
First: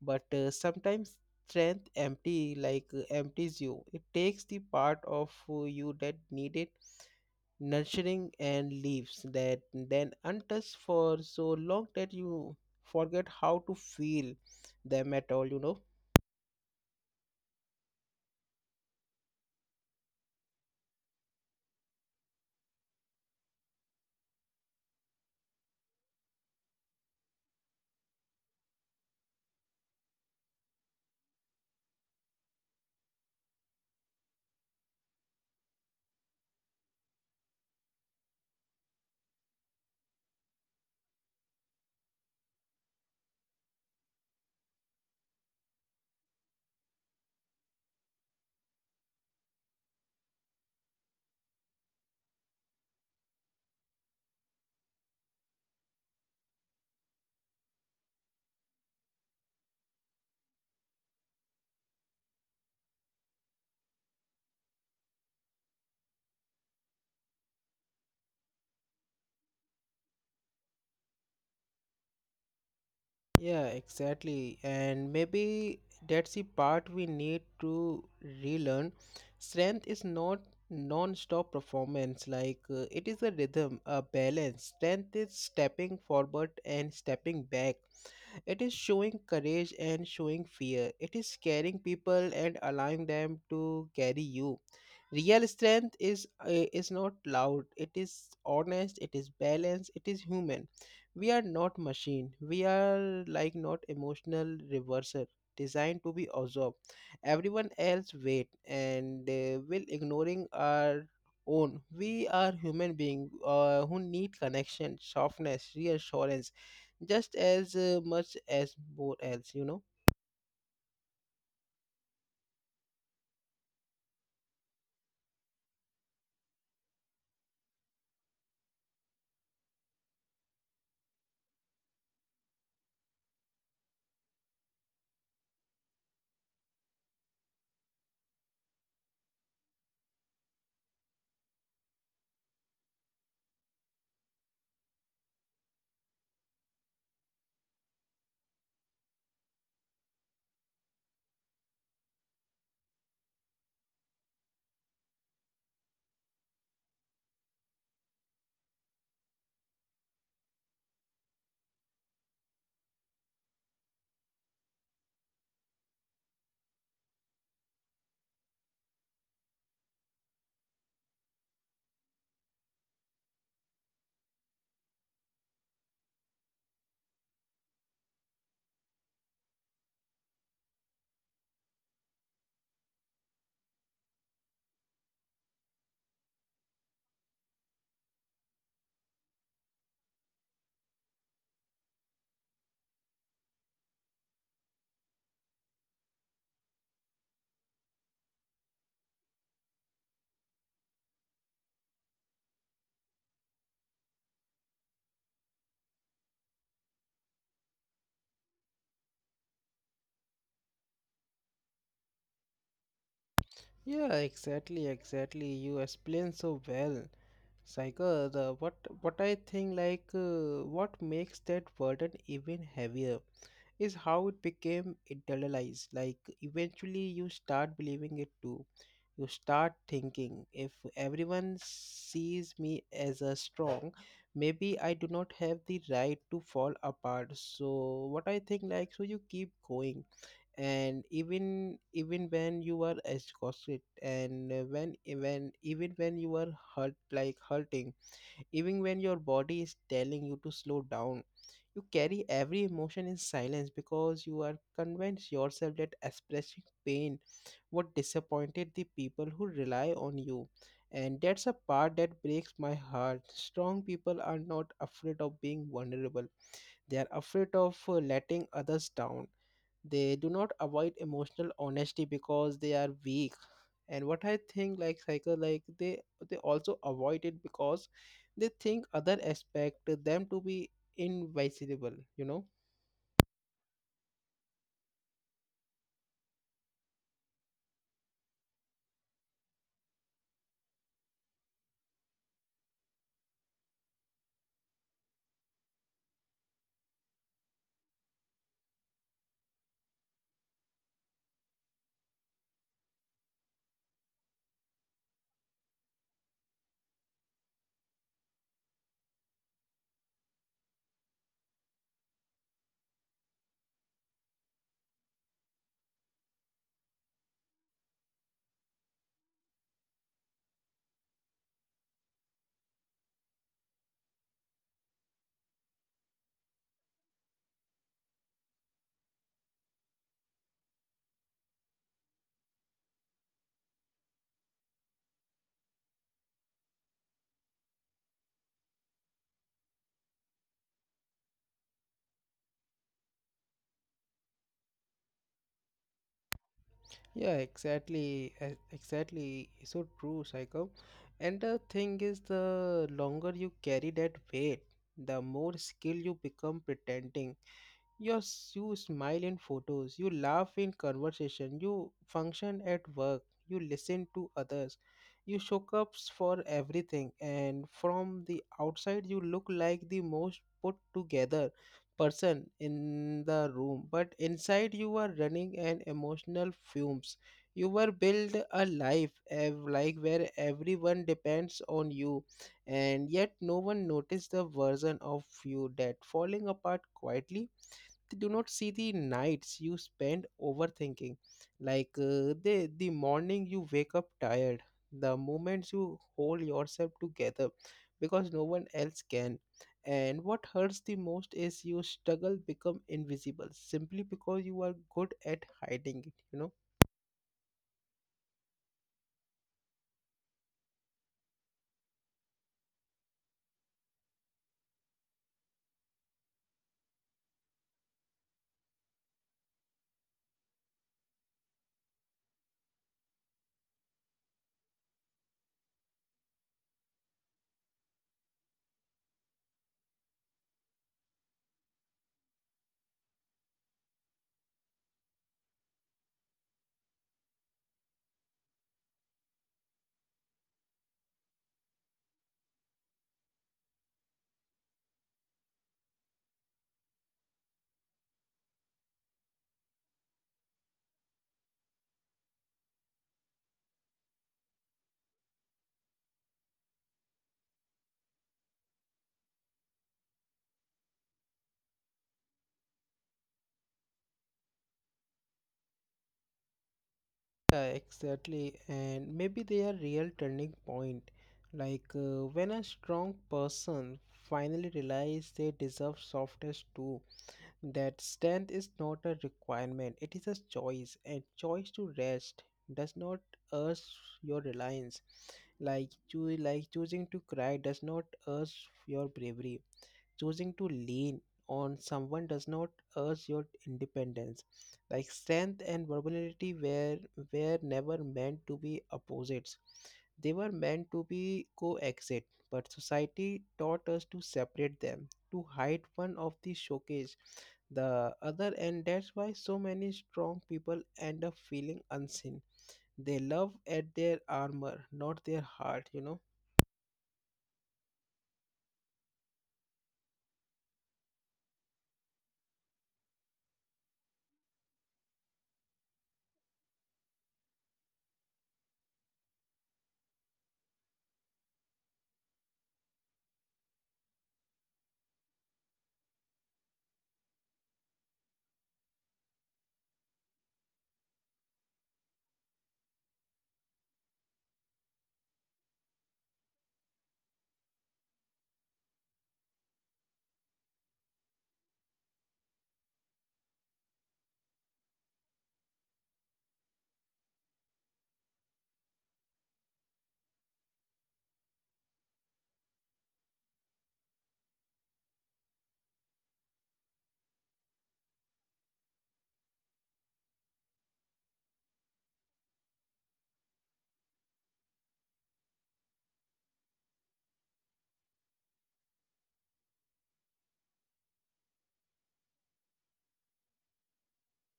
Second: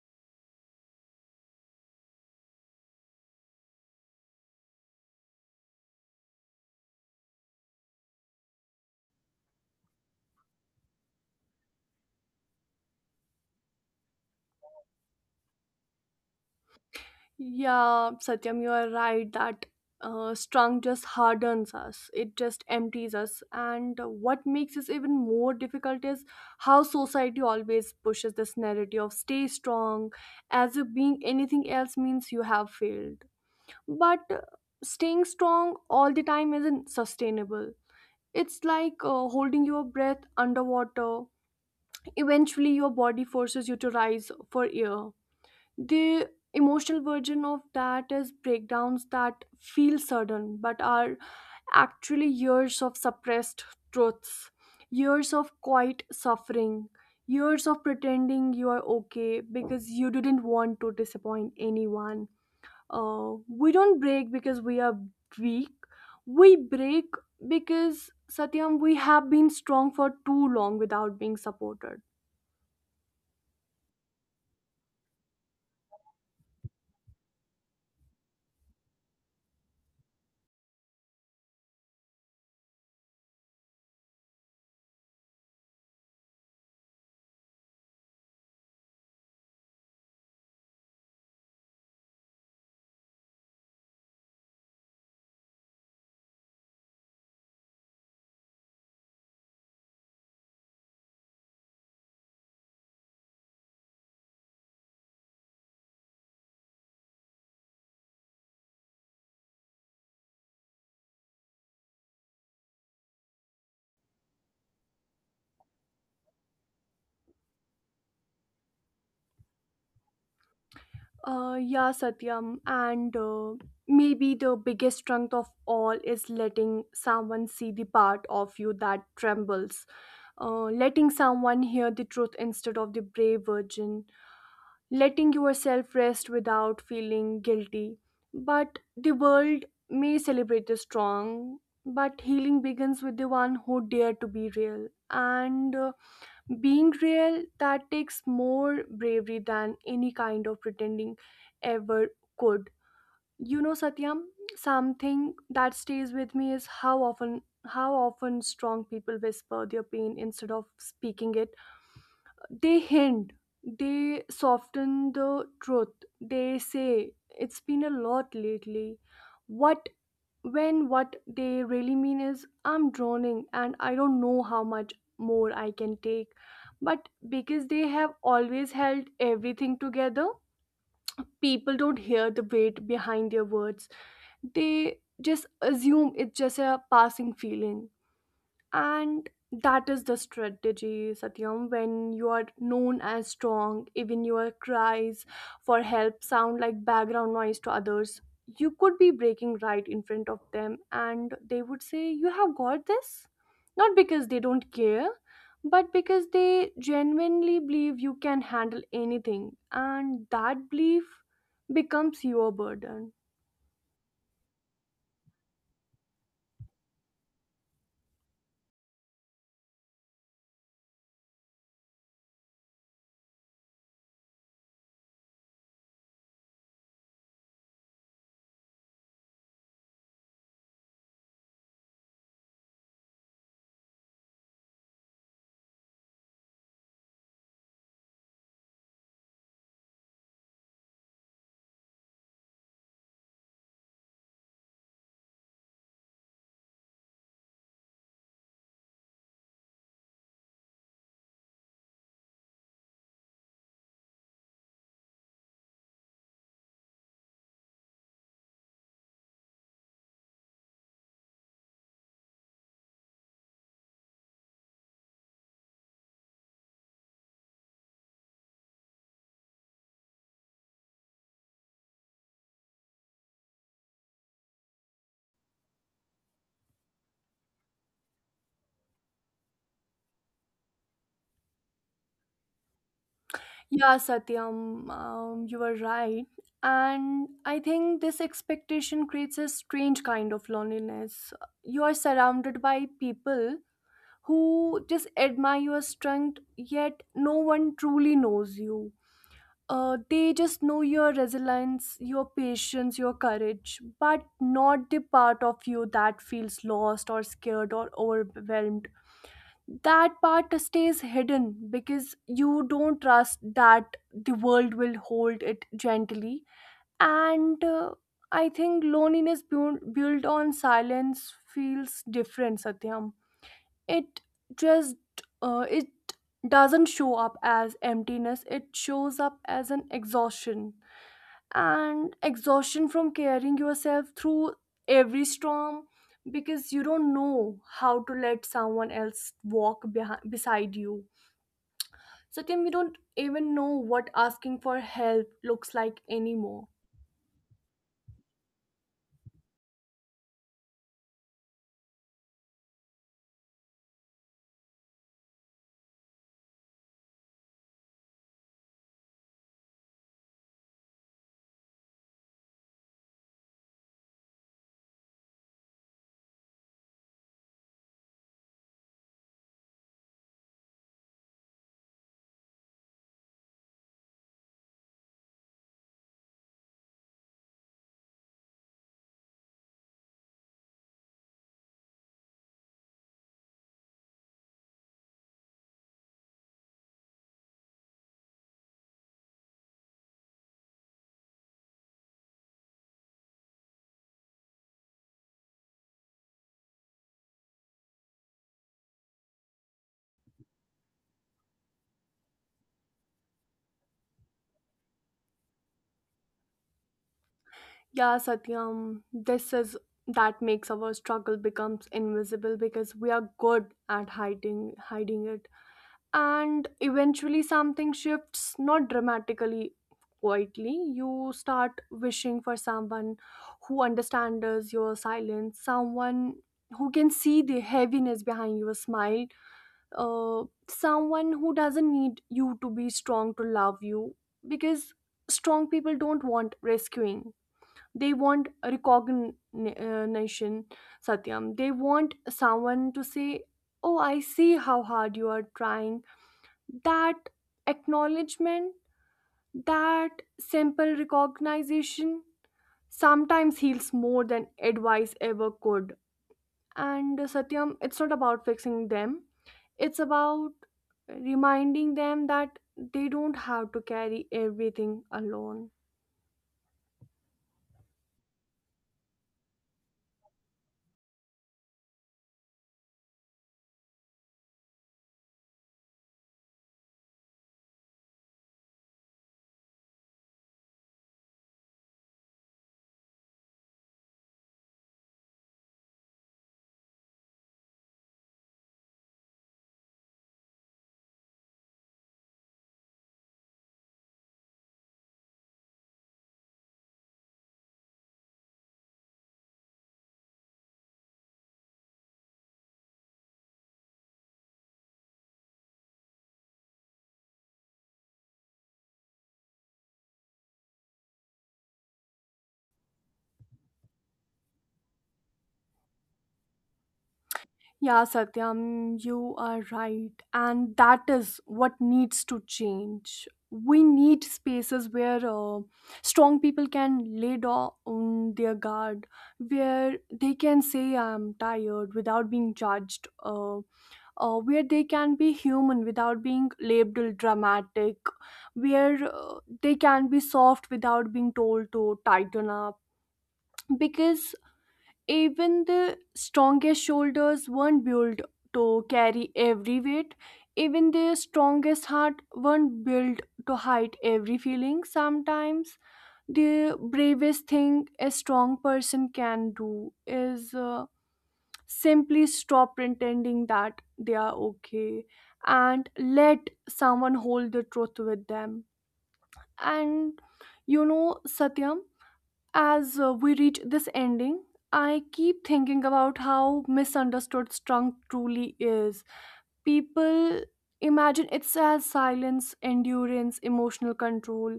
Speaker 1: but sometimes strength empty like empties you. It takes the part of you that needed nurturing and leaves that then untouched for so long that you forget how to feel them at all, you know.
Speaker 2: Yeah, Satyam, you are right that strung just hardens us, it just empties us, and what makes this even more difficult is how society always pushes this narrative of stay strong, as if being anything else means you have failed. But staying strong all the time isn't sustainable. It's like holding your breath underwater. Eventually, your body forces you to rise for air. The emotional version of that is breakdowns that feel sudden but are actually years of suppressed truths, years of quiet suffering, years of pretending you are okay because you didn't want to disappoint anyone. We don't break because we are weak. We break because, Satyam, we have been strong for too long without being supported.
Speaker 1: Yeah, exactly. And maybe that's the part we need to relearn. Strength is not non-stop performance. Like, it is a rhythm, a balance. Strength is stepping forward and stepping back. It is showing courage and showing fear. It is scaring people and allowing them to carry you. Real strength is not loud. It is honest. It is balanced. It is human. We are not machine. We are like not emotional reverser designed to be absorbed. Everyone else wait, and will ignoring our own. We are human being who need connection, softness, reassurance, just as much as both else, you know.
Speaker 2: Yeah, Satyam, and maybe the biggest strength of all is letting someone see the part of you that trembles, letting someone hear the truth instead of the brave virgin, letting yourself rest without feeling guilty. But the world may celebrate the strong, but healing begins with the one who dare to be real. And being real, that takes more bravery than any kind of pretending ever could. You know, Satyam, something that stays with me is how often strong people whisper their pain instead of speaking it. They hint, they soften the truth. They say, "It's been a lot lately." What when what they really mean is, "I'm drowning and I don't know how much more I can take." But because they have always held everything together, people don't hear the weight behind their words. They just assume it's just a passing feeling. And that is the strategy, Satyam, when you are known as strong, even your cries for help sound like background noise to others. You could be breaking right in front of them, and they would say, "You have got this." Not because they don't care, but because they genuinely believe you can handle anything, and that belief becomes your burden.
Speaker 1: Yeah, exactly, exactly. You explain so well. Psycho, the what I think, like, what makes that burden even heavier is how it became internalized. Like eventually you start believing it too. You start thinking, if everyone sees me as a strong, maybe I do not have the right to fall apart. So what I think, like, so you keep going, and even when you are exhausted, and when you are hurting, even when your body is telling you to slow down, you carry every emotion in silence, because you are convinced yourself that expressing pain what disappointed the people who rely on you. And that's a part that breaks my heart. Strong people are not afraid of being vulnerable, they are afraid of letting others down. They do not avoid emotional honesty because they are weak. And what I think, like, cycle, like, they also avoid it because they think other expect them to be invisible, you know.
Speaker 2: Yeah, Satyam, you are right. And I think this expectation creates a strange kind of loneliness. You are surrounded by people who just admire your strength, yet no one truly knows you. They just know your resilience, your patience, your courage, but not the part of you that feels lost or scared or overwhelmed. That part stays hidden because you don't trust that the world will hold it gently. And I think loneliness built on silence feels different, Satyam. It just uh, it doesn't show up as emptiness, it shows up as an exhaustion, and exhaustion from carrying yourself through every storm, because you don't know how to let someone else walk behind, beside you. Satyam, you don't even know what asking for help looks like anymore.
Speaker 1: Yeah, exactly, exactly, so true, cycle. And the thing is, the longer you carry that weight, the more skill you become pretending. You smile in photos, you laugh in conversation, you function at work, you listen to others, you show up for everything, and from the outside, you look like the most put together person in the room. But inside, you are running an emotional fumes. You were build a life where everyone depends on you, and yet no one noticed the version of you that falling apart quietly. They do not see the nights you spend overthinking, like, uh, the morning you wake up tired, the moments you hold yourself together because no one else can. And what hurts the most is you struggle become invisible simply because you are good at hiding it, you know.
Speaker 2: Yeah, Satyam, this is that makes our struggle becomes invisible because we are good at hiding it. And eventually something shifts, not dramatically, quietly. You start wishing for someone who understands your silence, someone who can see the heaviness behind your smile, uh, someone who doesn't need you to be strong to love you, because strong people don't want rescuing, they want recognition. Satyam, they want someone to say, "Oh, I see how hard you are trying." That acknowledgement, that simple recognition sometimes heals more than advice ever could. And Satyam, it's not about fixing them, it's about reminding them that they don't have to carry everything alone.
Speaker 1: Yeah, exactly. And maybe they are real turning point. Like, when a strong person finally realize they deserve softness too, that strength is not a requirement, it is a choice, and choice to rest does not urge your reliance. Like choosing to cry does not urge your bravery, choosing to lean on someone does not urge your independence. Like strength and vulnerability were never meant to be opposites, they were meant to be coexist. But society taught us to separate them, to hide one of the showcase the other end. That's why so many strong people end up feeling unseen. They love at their armor, not their heart, you know.
Speaker 2: Yeah, Satyam, you are right. And that is what needs to change. We need spaces where strong people can lay down their guard, where they can say, "I'm tired" without being judged, where they can be human without being labeled dramatic, where they can be soft without being told to tighten up. Because even the strongest shoulders weren't built to carry every weight. Even the strongest heart weren't built to hide every feeling. Sometimes the bravest thing a strong person can do is simply stop pretending that they are okay and let someone hold the truth with them. And you know, Satyam, as we reach this ending, I keep thinking about how misunderstood strength truly is. People imagine it's as silence, endurance, emotional control,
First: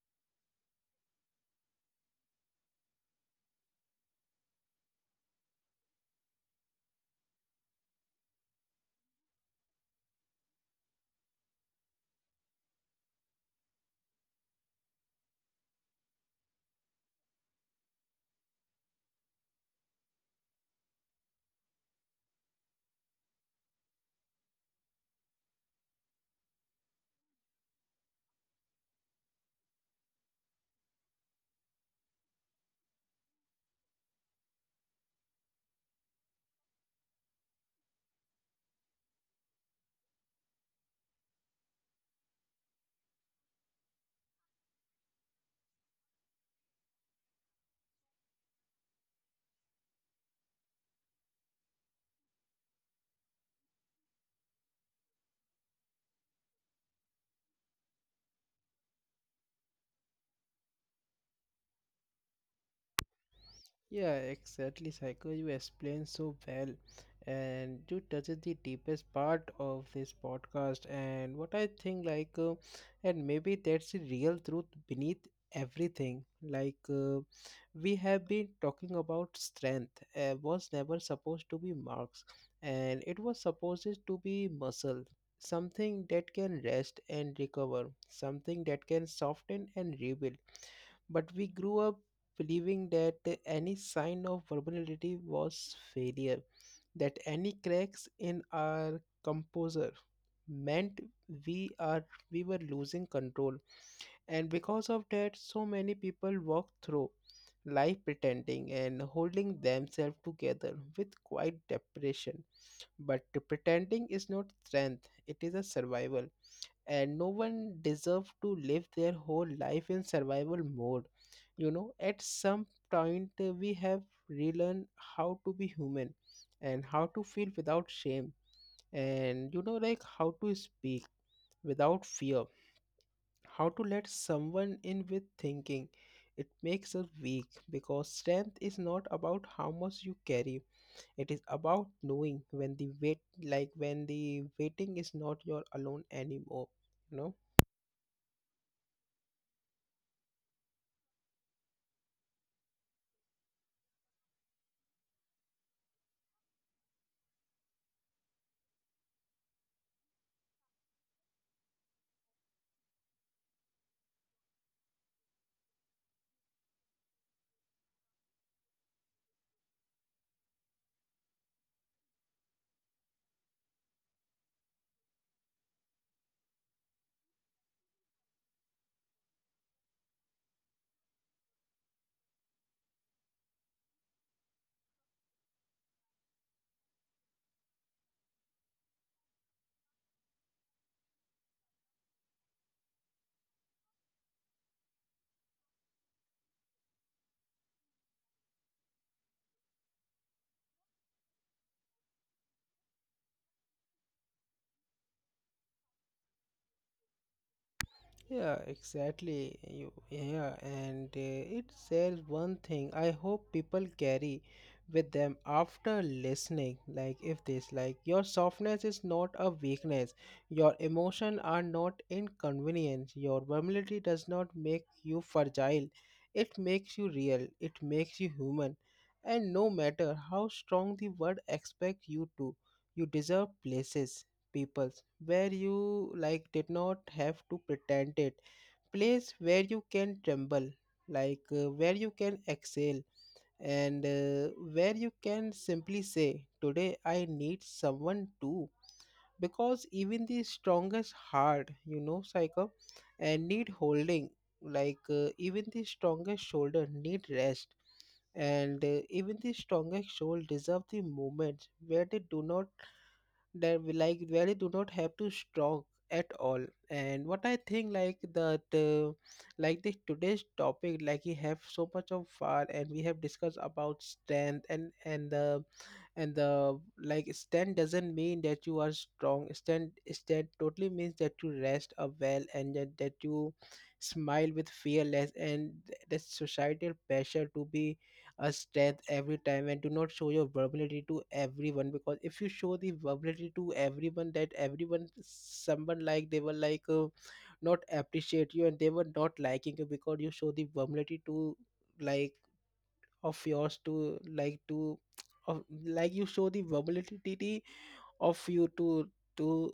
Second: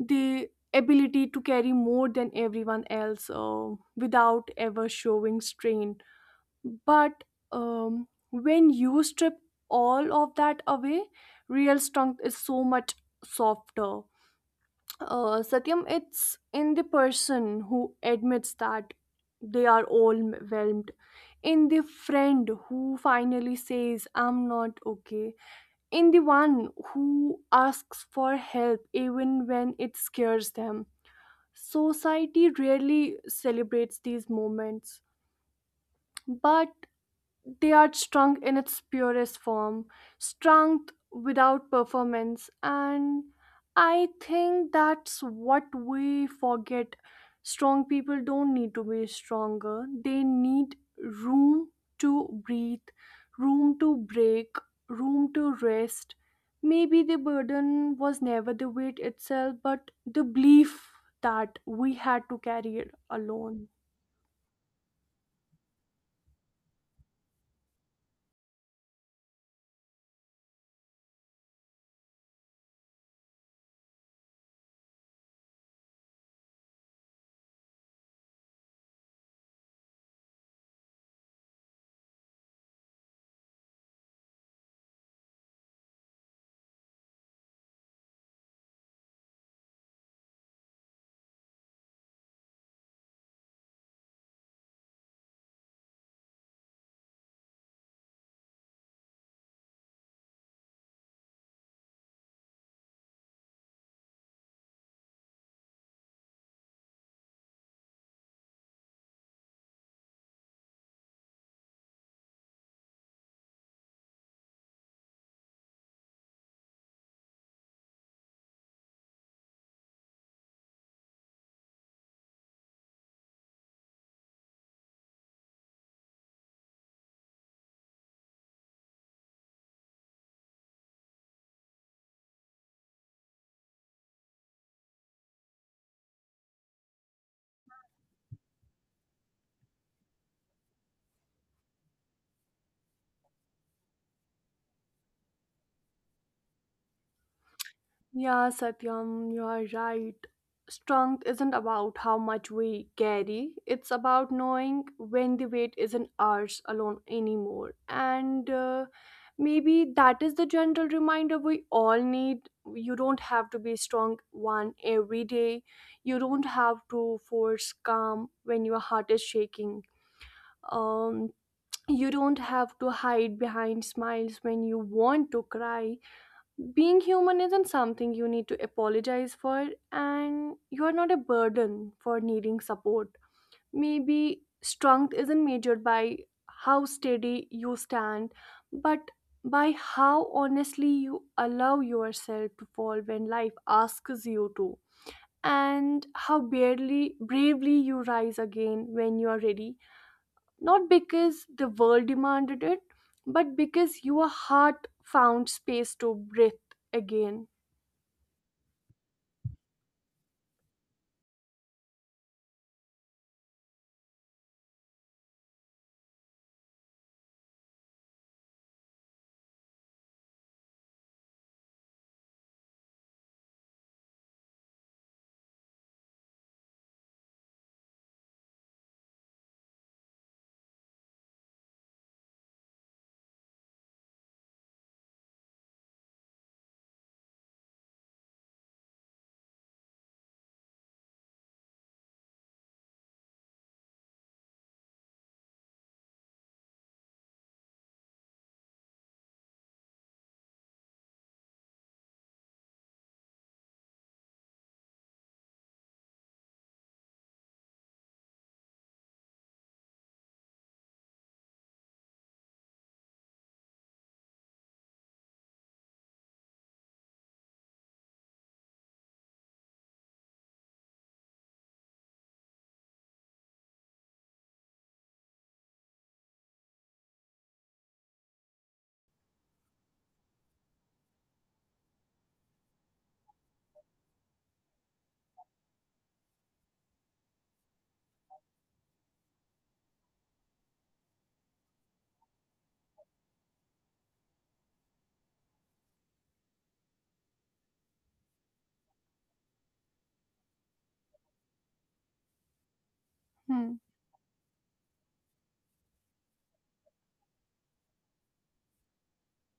Speaker 2: the ability to carry more than everyone else without ever showing strain. But when you strip all of that away, real strength is so much softer. Satyam, it's in the person who admits that they are overwhelmed, in the friend who finally says, "I'm not okay," in the one who asks for help even when it scares them. Society rarely celebrates these moments, but they are strong in its purest form, strength without performance. And I think that's what we forget. Strong people don't need to be stronger, they need room to breathe, room to break, room to rest. Maybe the burden was never the weight itself, but the belief that we had to carry it alone.
Speaker 1: Yeah, exactly, Psycho. You explain so well, and you touches the deepest part of this podcast. And what I think, like, and maybe that's the real truth beneath everything. Like, we have been talking about strength. Was never supposed to be marks, and it was supposed to be muscle, something that can rest and recover, something that can soften and rebuild. But we grew up believing that any sign of vulnerability was failure, that any cracks in our composure meant we are we were losing control. And because of that, so many people walk through life pretending and holding themselves together with quite depression. But pretending is not strength, it is a survival. And no one deserves to live their whole life in survival mode, you know. At some point, we have relearned how to be human, and how to feel without shame, and you know, like, how to speak without fear, how to let someone in with thinking it makes us weak. Because strength is not about how much you carry, it is about knowing when the wait like when the waiting is not your alone anymore, you know.
Speaker 2: Yeah, Satyam, you are right. Strength isn't about how much we carry, it's about knowing when the weight isn't ours alone anymore. And maybe that is the general reminder we all need. You don't have to be strong one every day, you don't have to force calm when your heart is shaking. Um, you don't have to hide behind smiles when you want to cry. Being human isn't something you need to apologize for, and you are not a burden for needing support. Maybe strength isn't measured by how steady you stand, but by how honestly you allow yourself to fall when life asks you to, and how barely bravely you rise again when you are ready. Not because the world demanded it, but because your heart found space to breathe again.
Speaker 1: Yeah, exactly. You, yeah, and It says one thing I hope people carry with them after listening. Like, if this, like, your softness is not a weakness, your emotion are not inconvenience, your vulnerability does not make you fragile, it makes you real, it makes you human. And no matter how strong the world expects you to, you deserve places, peoples, where you like did not have to pretend it, place where you can tremble, like, where you can exhale, and where you can simply say, today I need someone too. Because even the strongest heart, you know, Psycho, and need holding, like, even the strongest shoulder need rest, and even the strongest soul deserve the moments where they do not, that we like really do not have to strong at all. And what I think, like, that, like this today's topic, like, we have so much of fun, and we have discussed about strength, and the like stand doesn't mean that you are strong. Stand totally means that you rest up well, and that, that you smile with fearless, and that societal pressure to be a strength every time and do not show your vulnerability to everyone. Because if you show the vulnerability to everyone, that everyone someone, like, they were like, not appreciate you, and they were not liking you, because you show the vulnerability to like of yours
Speaker 2: Hmm.
Speaker 1: to like to of like you show the vulnerability of you to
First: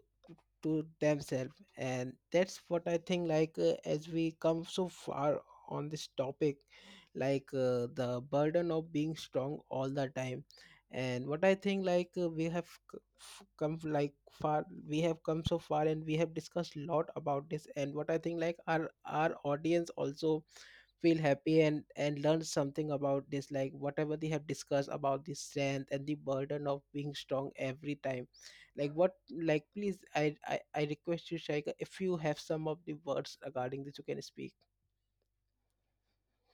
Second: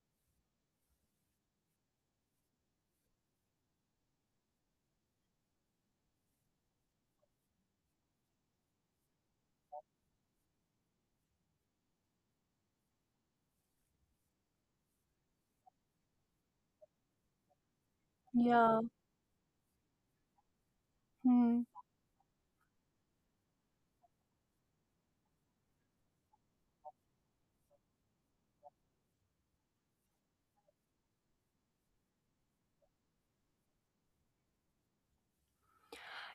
Speaker 1: to themselves. And that's what I think, like, as we come so far on this topic, like, the burden of being strong all the time. And what I think, like, we have come so far, and we have discussed a lot about this. And what I think, like, our
Speaker 2: Yeah.
Speaker 1: our audience also feel happy
Speaker 2: Hmm.
Speaker 1: and learn something about this, like, whatever they have discussed about the strength and the burden of being strong every time. Like what, like, please, I request you, Shaika, if you have some of the words regarding this, you can speak.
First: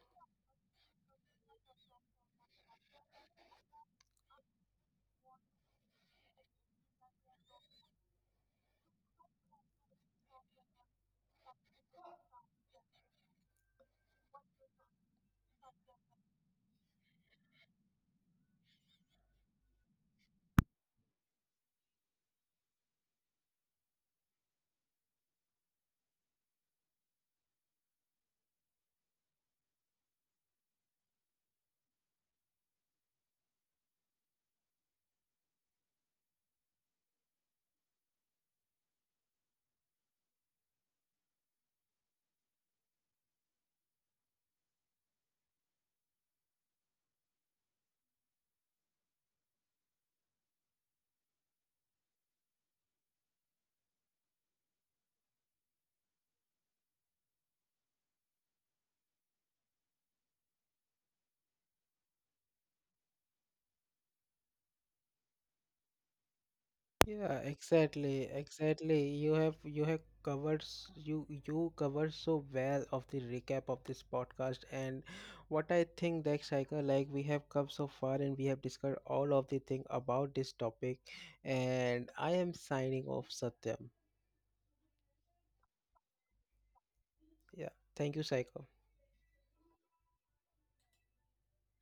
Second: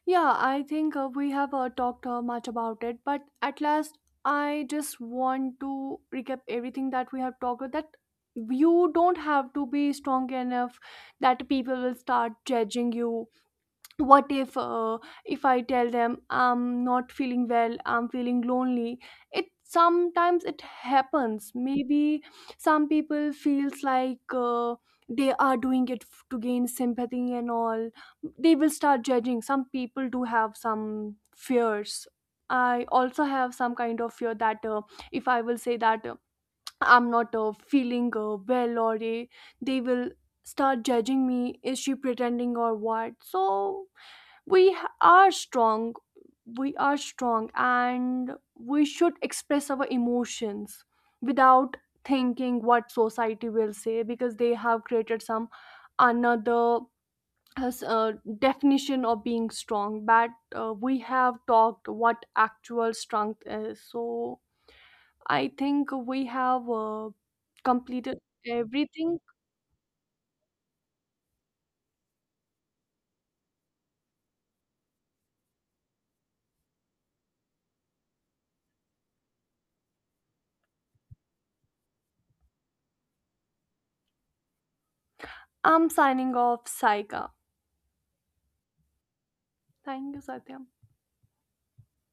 Speaker 2: Yeah, I think we have talked much about it, but at last, I just want to recap everything that we have talked about. That you don't have to be strong enough that people will start judging you. What if I tell them I'm not feeling well, I'm feeling lonely? It sometimes it happens. Maybe some people feels like they are doing it to gain sympathy and all, they will start judging. Some people do have some fears. I also have some kind of fear that if I will say that I'm not feeling well, or they will start judging me, is she pretending or what. So we are strong, we are strong, and we should express our emotions without thinking what society will say, because they have created some another has a definition of being strong, but we have talked what actual strength is. So I think we have
Speaker 1: Yeah,
Speaker 2: completed
Speaker 1: exactly,
Speaker 2: everything.
Speaker 1: exactly. You have covered s- you covered so well of the recap of this podcast. And what I think, that cycle, like, we have come so far, and we have discussed all of the thing about this topic, and I am signing off, Satyam.
Speaker 2: I'm signing off, Saika.
Speaker 1: Yeah, thank you, Psycho.
Speaker 2: Thank you, Satya.